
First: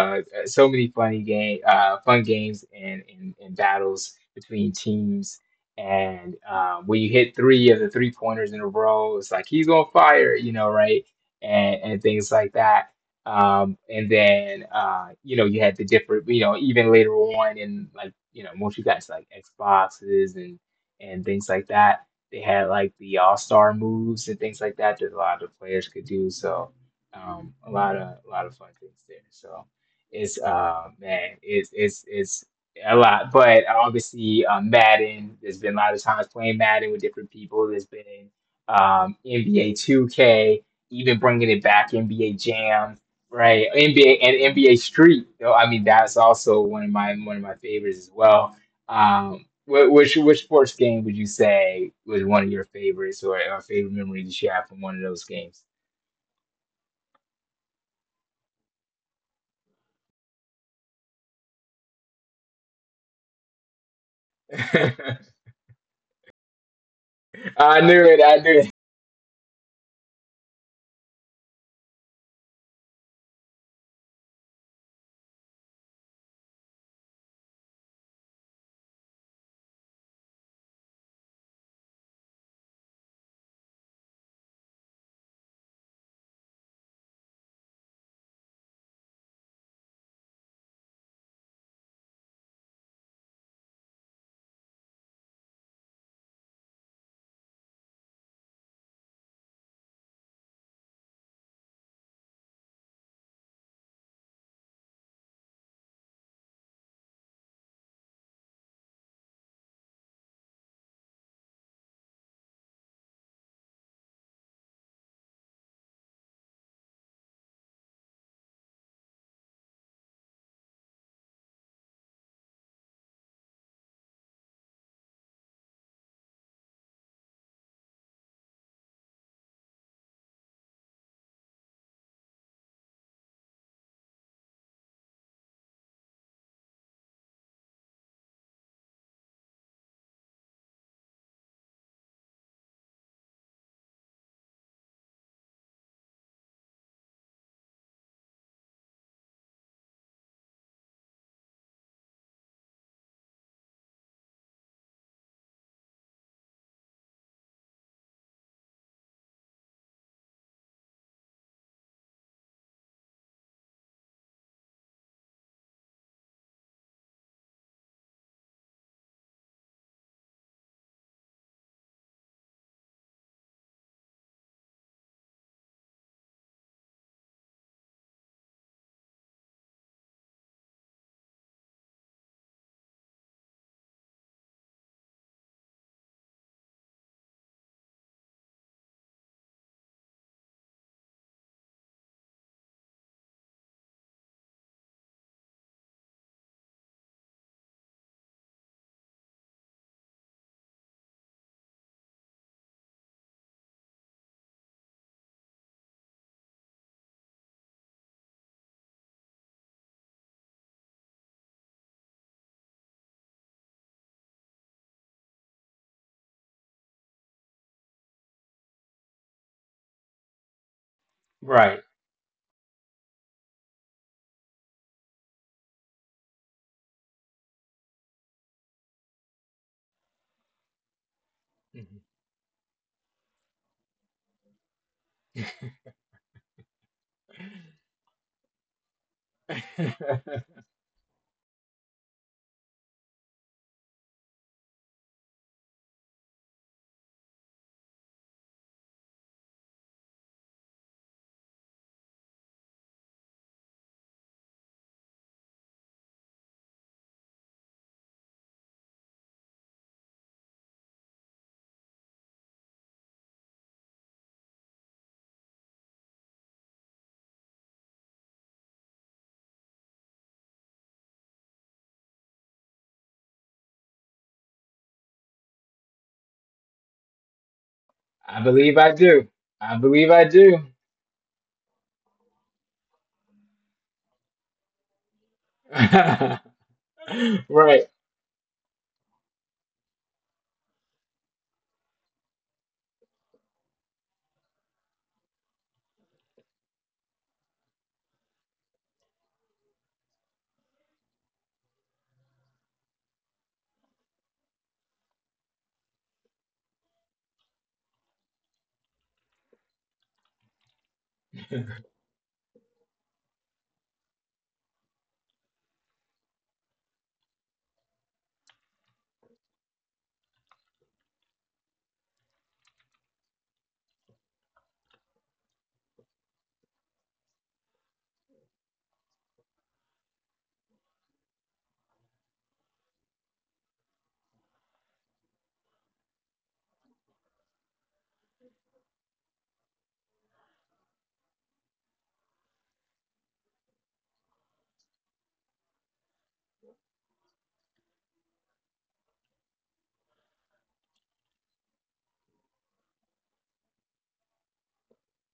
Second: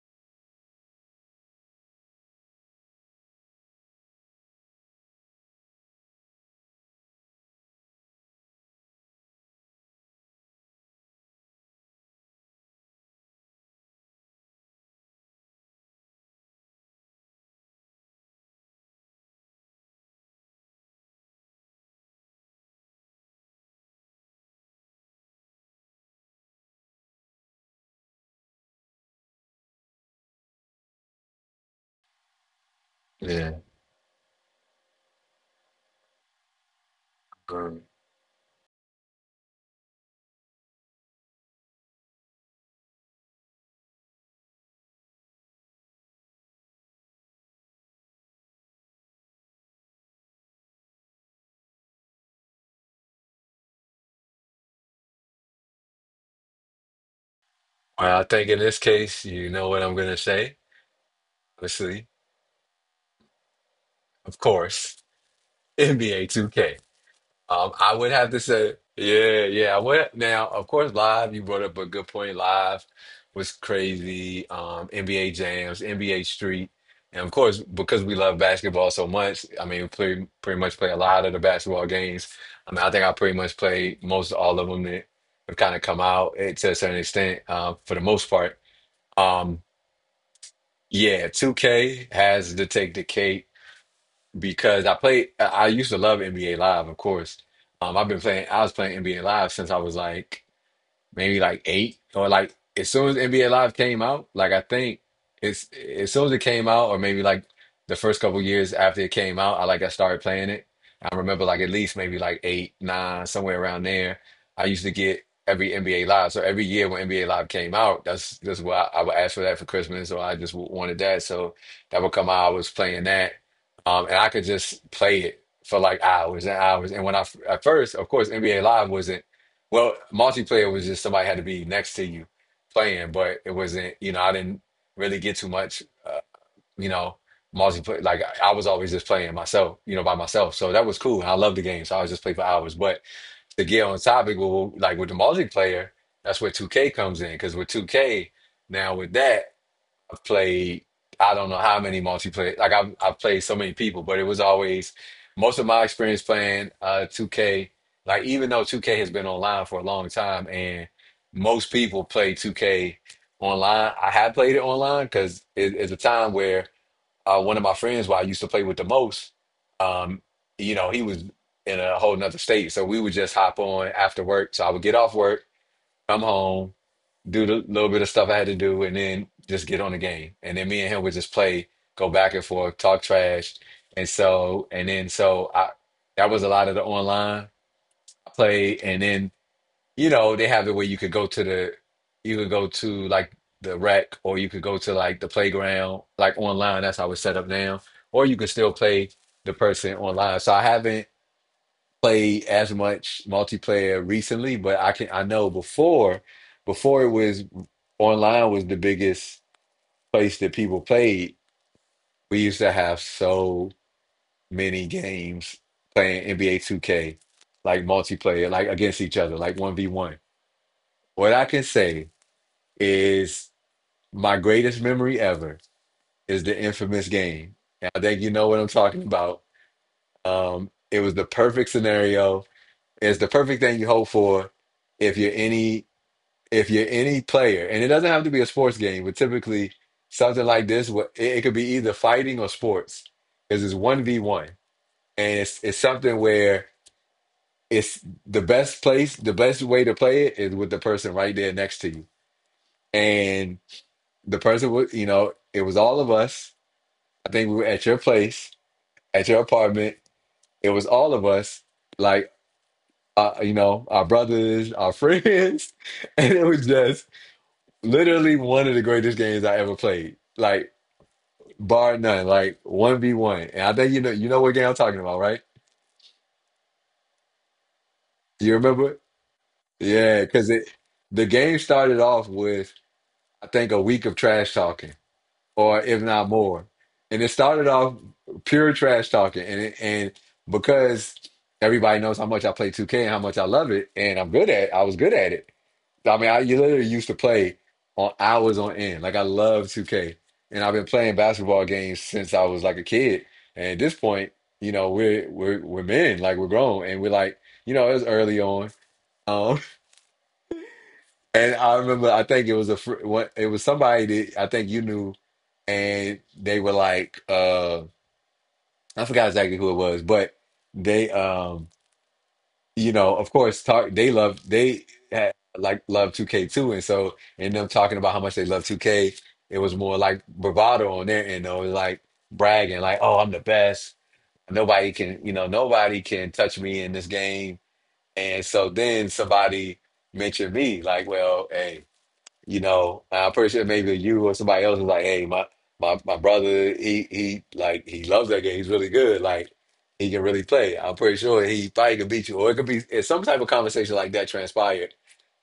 Speaker 1: uh, so many funny game fun games and and battles between teams. And when you hit three of the three pointers in a row, it's like he's on fire, right? And things like that. And then you had the different, even later on in, like, once you got to like Xboxes and things like that, they had like the All Star moves and things like that that a lot of the players could do. So a lot of, a lot of fun things there. So, it's a lot.
Speaker 2: Yeah.
Speaker 1: But obviously, Madden, there's been a lot of times playing Madden with different people.
Speaker 2: Um,
Speaker 1: There's been, NBA 2K, even bringing it back, NBA Jam. Right, NBA and NBA Street, though. I mean, that's also one of my favorites as well. Which sports game would you say was one of your favorites, or favorite memories that you have from one of those games?
Speaker 2: well, I think in this case, you know what I'm going to say. Obviously, of course,
Speaker 1: I
Speaker 2: NBA 2K.
Speaker 1: knew
Speaker 2: I would
Speaker 1: it.
Speaker 2: have
Speaker 1: I
Speaker 2: to
Speaker 1: knew it.
Speaker 2: say, yeah, yeah. I would now, of course, live. You brought up a good point. Live was crazy. NBA jams, NBA street, and of course, because we love basketball so much, I mean, we pretty much play a lot of the basketball games. I mean, I think I pretty much played most all of them that have kind of come out to a certain extent, for the most part. Um, yeah, 2K has to take the cake because I played. I used to love NBA Live, of course. I've been playing. I was playing NBA Live since I was like maybe like eight or like as soon as NBA Live came out, like I think it's as soon as it came out, or maybe like the first couple years after it came out, I started playing it. I remember like at least maybe like eight, nine, somewhere around there. I used to get every NBA Live. So every year when NBA Live came out, that's why I would ask for that for Christmas, or I just wanted that. So that would come out. I was playing that, and I could just play it for like hours and hours. And when at first, of course, NBA Live wasn't, well, multiplayer was just somebody had to be next to you playing, but it wasn't, you know, I didn't really get too much, you know, multiplayer. Like I was always just playing myself, you know, by myself. So that was cool. And I loved the game. So I was just play for hours. But to get on topic, well, like with the multiplayer, that's where 2K comes in. Because with 2K, now with that, I've played, I don't know how many multiplayer, like I've played so many people, but it was always most of my experience playing 2K, like even though 2K has been online for a long time and most people play 2K online. I had played it online because it is a time where one of my friends who I used to play with the most, um, you know, he was in a whole nother state. So we would just hop on after work. So I would get off work, come home, do the little bit of stuff I had to do, and then just get on the game. And then me and him would just play, go back and forth, talk trash, and so and then so I that was a lot of the online play. And then you know they have it where you could go to the, you could go to like the rec or you could go to like the playground, like online. That's how it's set up now. Or you can still play the person online. So I haven't play as much multiplayer recently, but I know before, it was online was the biggest place that people played. We used to have so many games playing NBA 2K, like multiplayer, like against each other, like 1v1. What I can
Speaker 1: Right.
Speaker 2: say is my greatest memory ever is the infamous game. And I think you know what I'm talking about. It was the perfect
Speaker 1: Mhm.
Speaker 2: scenario. It's the perfect thing you hope for if you're any, player, and it doesn't have to be a sports game, but typically something like this, it could be either fighting or sports, because it's one v one, and it's something where it's the best place, the best way to play it is with the person right there next to you, and the person was, you know, it was all of us. I think we were at your place, at your apartment. It was all of us, like you know, our brothers, our friends, and it was just literally one of the greatest games I ever played. Like bar none. Like one v one. And I think you know what game I'm talking about, right?
Speaker 1: I
Speaker 2: Do you
Speaker 1: believe
Speaker 2: remember?
Speaker 1: I
Speaker 2: It?
Speaker 1: do. I believe
Speaker 2: Yeah,
Speaker 1: I
Speaker 2: because
Speaker 1: do.
Speaker 2: it the game started off with I think a week of trash talking, or if not more. And it started off
Speaker 1: Right.
Speaker 2: pure trash talking, and because everybody knows how much I play 2K and how much I love it, and I was good at it. I mean, I, you literally used to play on hours on end. Like I love 2K, and I've been playing basketball games since I was like a kid. And at this point, you know, we're men, like we're grown, and we're like, you know, it was early on. Um, and I remember, I think it was a it was somebody that I think you knew, and they were like, I forgot exactly who it was, but they you know, of course, talk. They love they had, like, love 2K k too, and so in them talking about how much they love 2K, it was more like bravado on their end, though, like bragging, like, "Oh, I'm the best. Nobody can, you know, nobody can touch me in this game." And so then somebody mentioned me, like, "Well, hey." You know, and I'm pretty sure maybe you or somebody else was like, "Hey, my brother, he like he loves that game. He's really good. Like he can really play. I'm pretty sure he probably could beat you," or it could be, it's some type of conversation like that transpired,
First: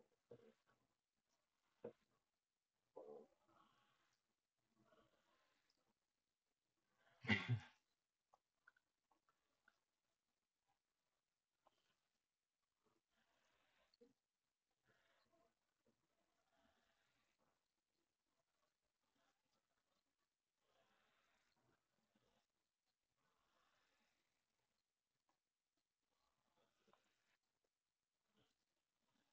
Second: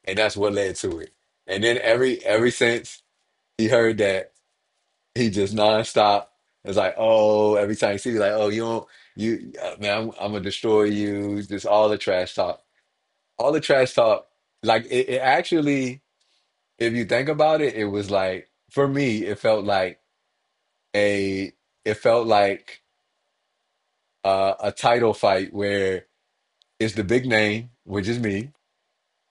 Speaker 2: and that's what led to it. And then every since he heard that, he just nonstop is like, "Oh, every time he see you, like, oh, you don't you man, I'm gonna destroy you." Just all the trash talk, all the trash talk. Like it actually if you think about it, it was like for me, it felt like a it felt like a title fight where it's the big name, which is me,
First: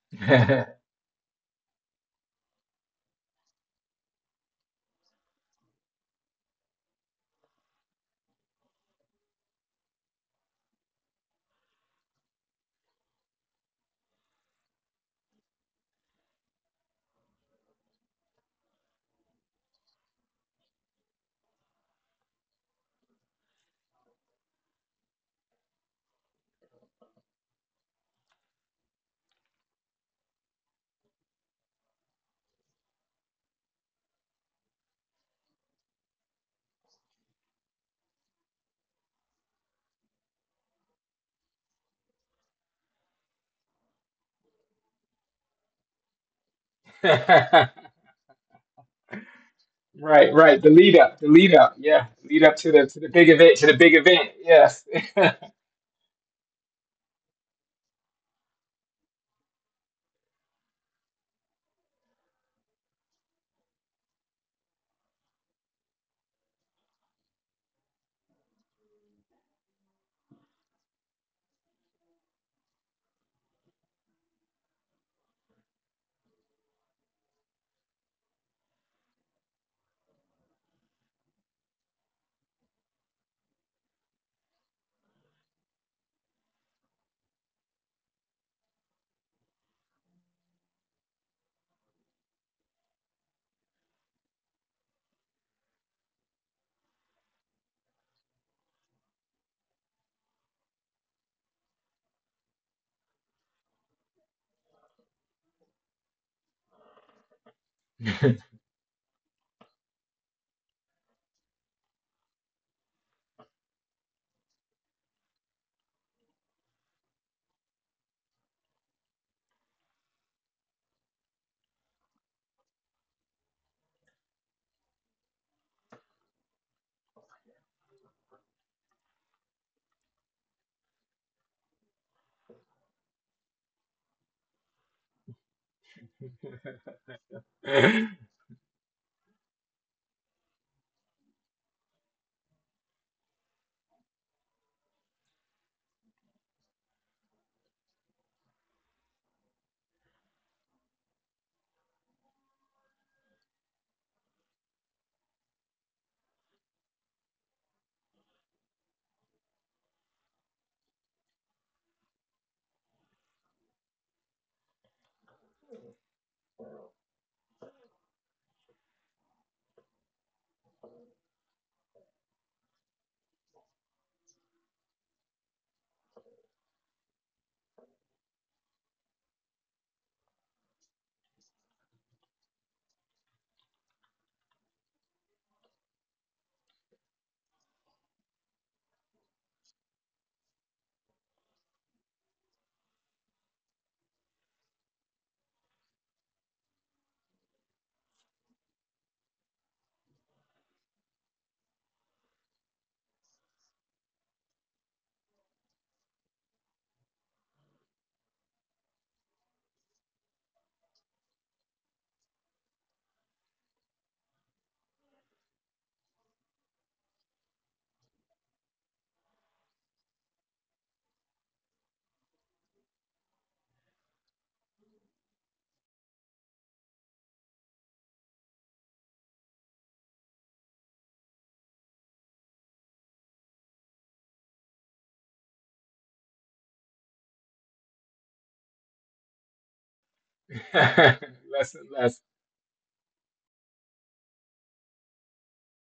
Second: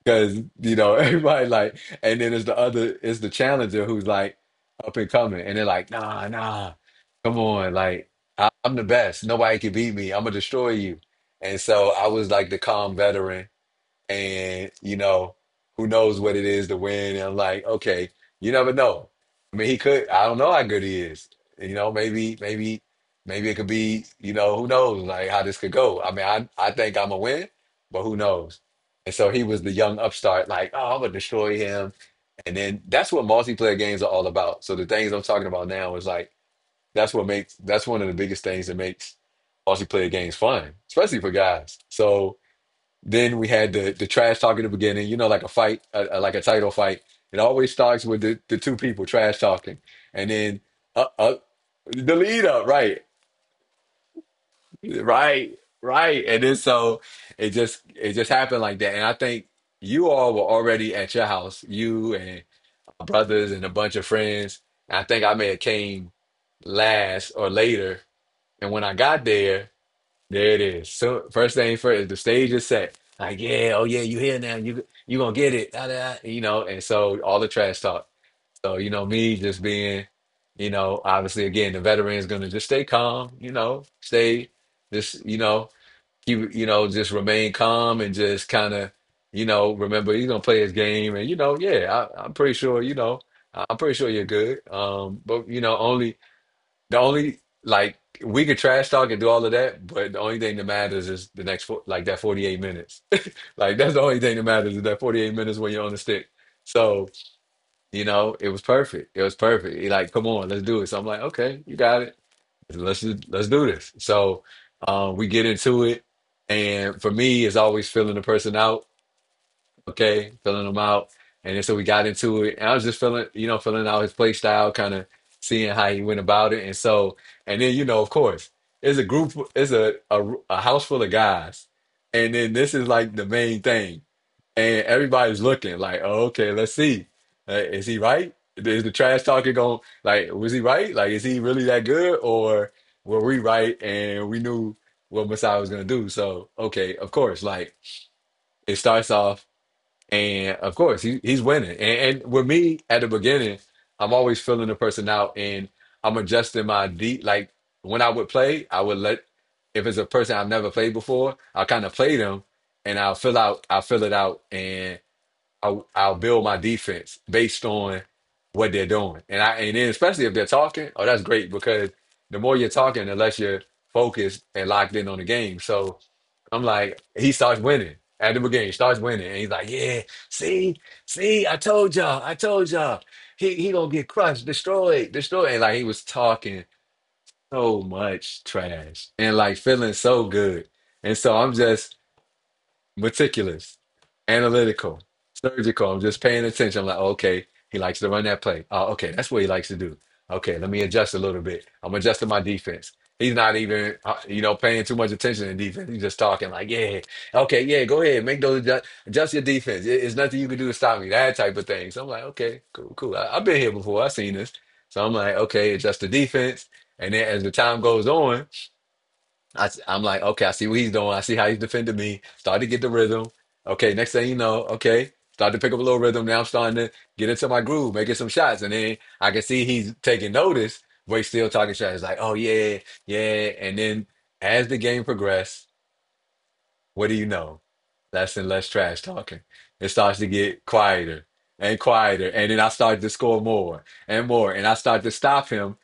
Speaker 2: because you know everybody like, and then it's the other, it's the challenger who's like up and coming, and they're like, nah, nah, come on, like I'm the best, nobody can beat me, I'm gonna destroy you. And so I was like the calm veteran, and you know, who knows what it is to win. And like, okay, you never know. I mean, he could, I don't know how good he is. You know, maybe maybe it could be, you know, who knows like how this could go. I mean, I think I'm a win, but who knows. And so he was the young upstart like, oh, I'm gonna destroy him. And then that's what multiplayer games are all about. So the things I'm talking about now is like, that's what makes, that's one of the biggest things that makes multiplayer games fun, especially for guys. So then we had the trash talk at the beginning, you know, like a fight, like a title fight. It always starts with the two people trash talking, and
Speaker 1: Right,
Speaker 2: then
Speaker 1: right.
Speaker 2: uh,
Speaker 1: The
Speaker 2: uh,
Speaker 1: lead up, yeah.
Speaker 2: the lead
Speaker 1: Lead up
Speaker 2: up,
Speaker 1: to the
Speaker 2: right,
Speaker 1: to the big event, to the big event, yes.
Speaker 2: right, right. And then so it just happened like that. And I think you all were already at your house, you and my brothers and a bunch of friends. I think I may have came last or later, and when I got there. There it is. So first thing first, the stage is set. Like, yeah, oh yeah, you here now. You gonna get it. Da, da, da, you know, and so all the trash talk. So, you know, me just being, you know, obviously again, the veteran is gonna just stay calm, you know, stay, just, you know, keep, you know, just remain calm and just kinda, you know, remember he's gonna play his game. And you know, yeah, I'm pretty sure, you know, I'm pretty sure you're good. But you know, only the only like, we could trash talk and do all of that, but the only thing that matters is the next four, like that 48 minutes. Like that's the only thing that matters is that 48 minutes when you're on the stick. So, you know, it was perfect. It was perfect. He like, come on, let's do it. So I'm like, okay, you got it. Let's let's do this. So we get into it. And for me, it's always filling the person out, okay, filling him out. And then so we got into it. And I was just feeling, you know, filling out his play style, kind of seeing how he went about it. And so, and then, you know, of course, it's a group, it's a house full of guys. And then this is like the main thing. And everybody's looking like, oh, okay, let's see. Is he right? Is the trash talking going, like, was he right? Like, is he really that good? Or were we right? And we knew what Masai was going to do. So, okay, of course, like, it starts off. And of course, he's winning. And with me at the beginning, I'm always filling the person out. And I'm adjusting my D. Like when I would play, I would let, if it's a person I've never played before, I'll kind of play them, and I'll fill it out, and I'll build my defense based on what they're doing. And and then especially if they're talking, oh, that's great because the more you're talking, the less you're focused and locked in on the game. So, I'm like, he starts winning at the beginning. He starts winning, and he's like, "Yeah, see, see, I told y'all, he gonna get crushed, destroyed, destroyed." And like he was talking so much trash and like feeling so good, and so I'm just meticulous, analytical, surgical. I'm just paying attention. I'm like, okay, he likes to run that play. Oh, okay, that's what he likes to do. Okay, let me adjust a little bit. I'm adjusting my defense. He's not even, you know, paying too much attention to defense. He's just talking like, yeah, okay, yeah, go ahead, make those adjust your defense. It's nothing you can do to stop me. That type of thing. So I'm like, okay, cool, cool. I've been here before. I've seen this. So I'm like, okay, adjust the defense. And then as the time goes on, am like, okay, I see what he's doing. I see how he's defending me. Start to get the rhythm. Okay, next thing you know, okay, start to pick up a little rhythm. Now I'm starting to get into my groove, making some shots. And then I can see he's taking notice, but he's still talking shots. It's like, oh, yeah, yeah. And then as the game progressed, what do you know? Less and less trash talking. It starts to get quieter
Speaker 1: Less
Speaker 2: and
Speaker 1: and
Speaker 2: quieter. And then I start to score more and more. And I start to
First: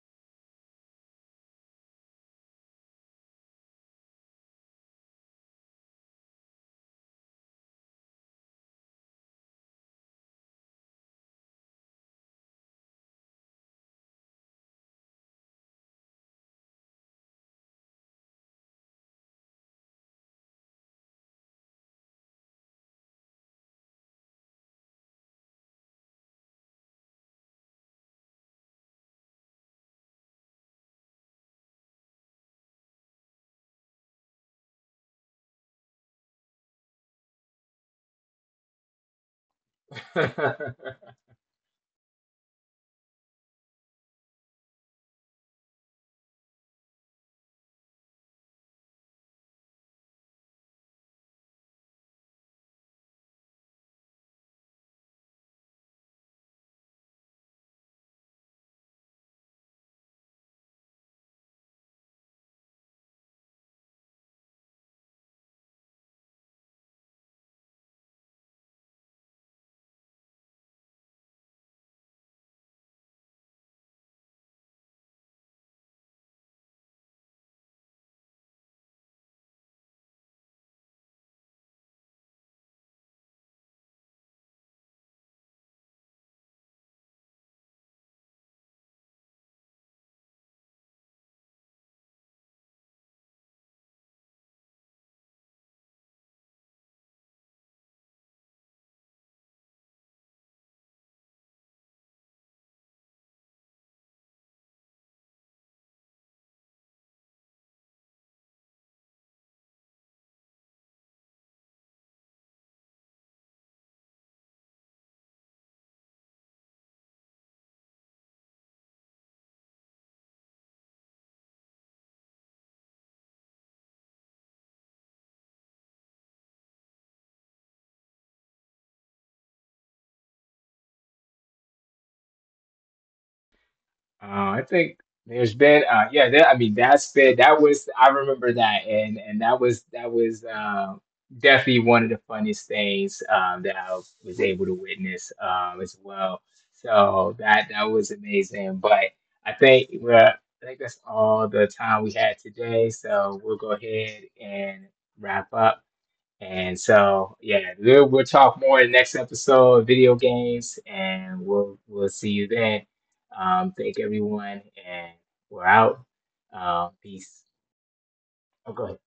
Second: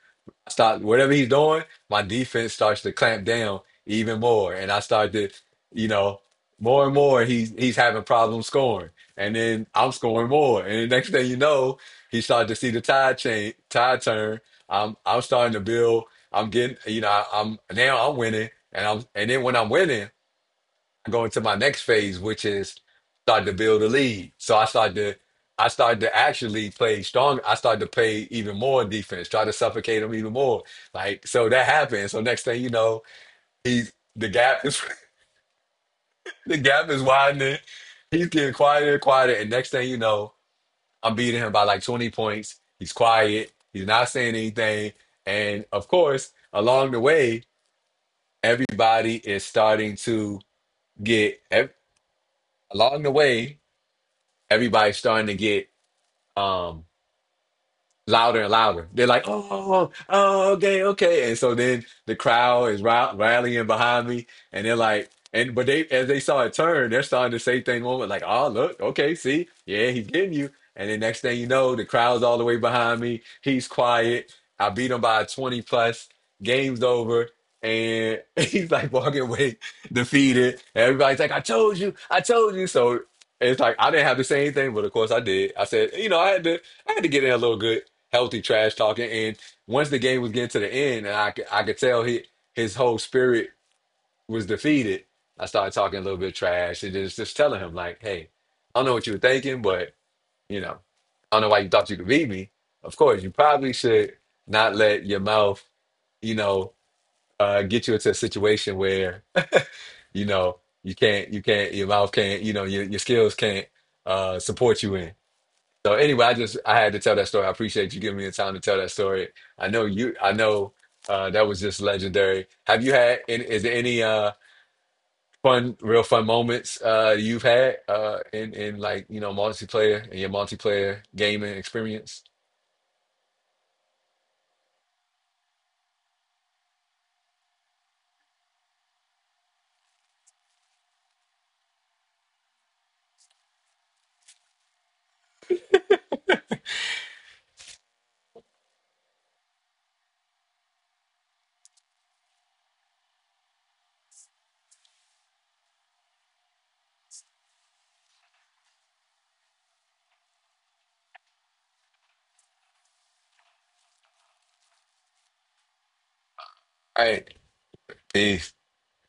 Speaker 2: stop whatever he's doing, my defense starts to clamp down even more. And I start to, you know, more and more he's having problems scoring. And then I'm scoring more. And the next thing you know, he started to see the tide change tide turn. I'm starting to build. I'm getting, you know, I'm, now I'm winning. And then when I'm winning, I go into my next phase, which is start to build a lead. So I started to actually play strong. I started to play even more defense, try to suffocate him even more. Like so that happened. So next thing you know, he's the gap is the gap is widening. He's getting quieter and quieter. And next thing you know,
Speaker 1: less.
Speaker 2: I'm beating him by like 20 points. He's quiet. He's not saying anything. And of course, along the way, everybody is starting to get ev- along the way Everybody's starting to get um louder and louder. They're like, oh, oh, okay, okay. And so then the crowd is rallying behind me, and they're like, and but they as they saw it turn, they're starting to say things moment like, oh, look, okay, see, yeah, he's getting you. And then next thing you know, the crowd's all the way behind me. He's quiet. I beat him by 20 plus. Game's over. And he's like walking away defeated. Everybody's like, I told you, I told you. So it's like I didn't have to say anything, but of course I did. I said, you know, I had to get in a little good healthy trash talking. And once the game was getting to the end, and I could tell his whole spirit was defeated, I started talking a little bit trash and just telling him, like, hey, I don't know what you were thinking, but, you know, I don't know why you thought you could beat me. Of course, you probably should not let your mouth, you know, get you into a situation where, you know, you can't, your mouth can't, you know, your skills can't support you in. So anyway, I had to tell that story. I appreciate you giving me the time to tell that story. I know you. I know, that was just legendary. Have you had? Any, is there any fun, real fun moments you've had in like, you know, multiplayer in your multiplayer gaming experience?
Speaker 1: I think there's been, yeah, I mean that's been, that was I remember that, and that was definitely one of the funniest things, that I was able to witness, as well. So that was amazing. But I think that's all the time we had today. So we'll go ahead and wrap up. And so, yeah, we'll talk more in the next episode of video games, and we'll see you then. Thank everyone, and we're out.
Speaker 2: All right,
Speaker 1: Peace.
Speaker 2: peace.
Speaker 1: Oh, go ahead.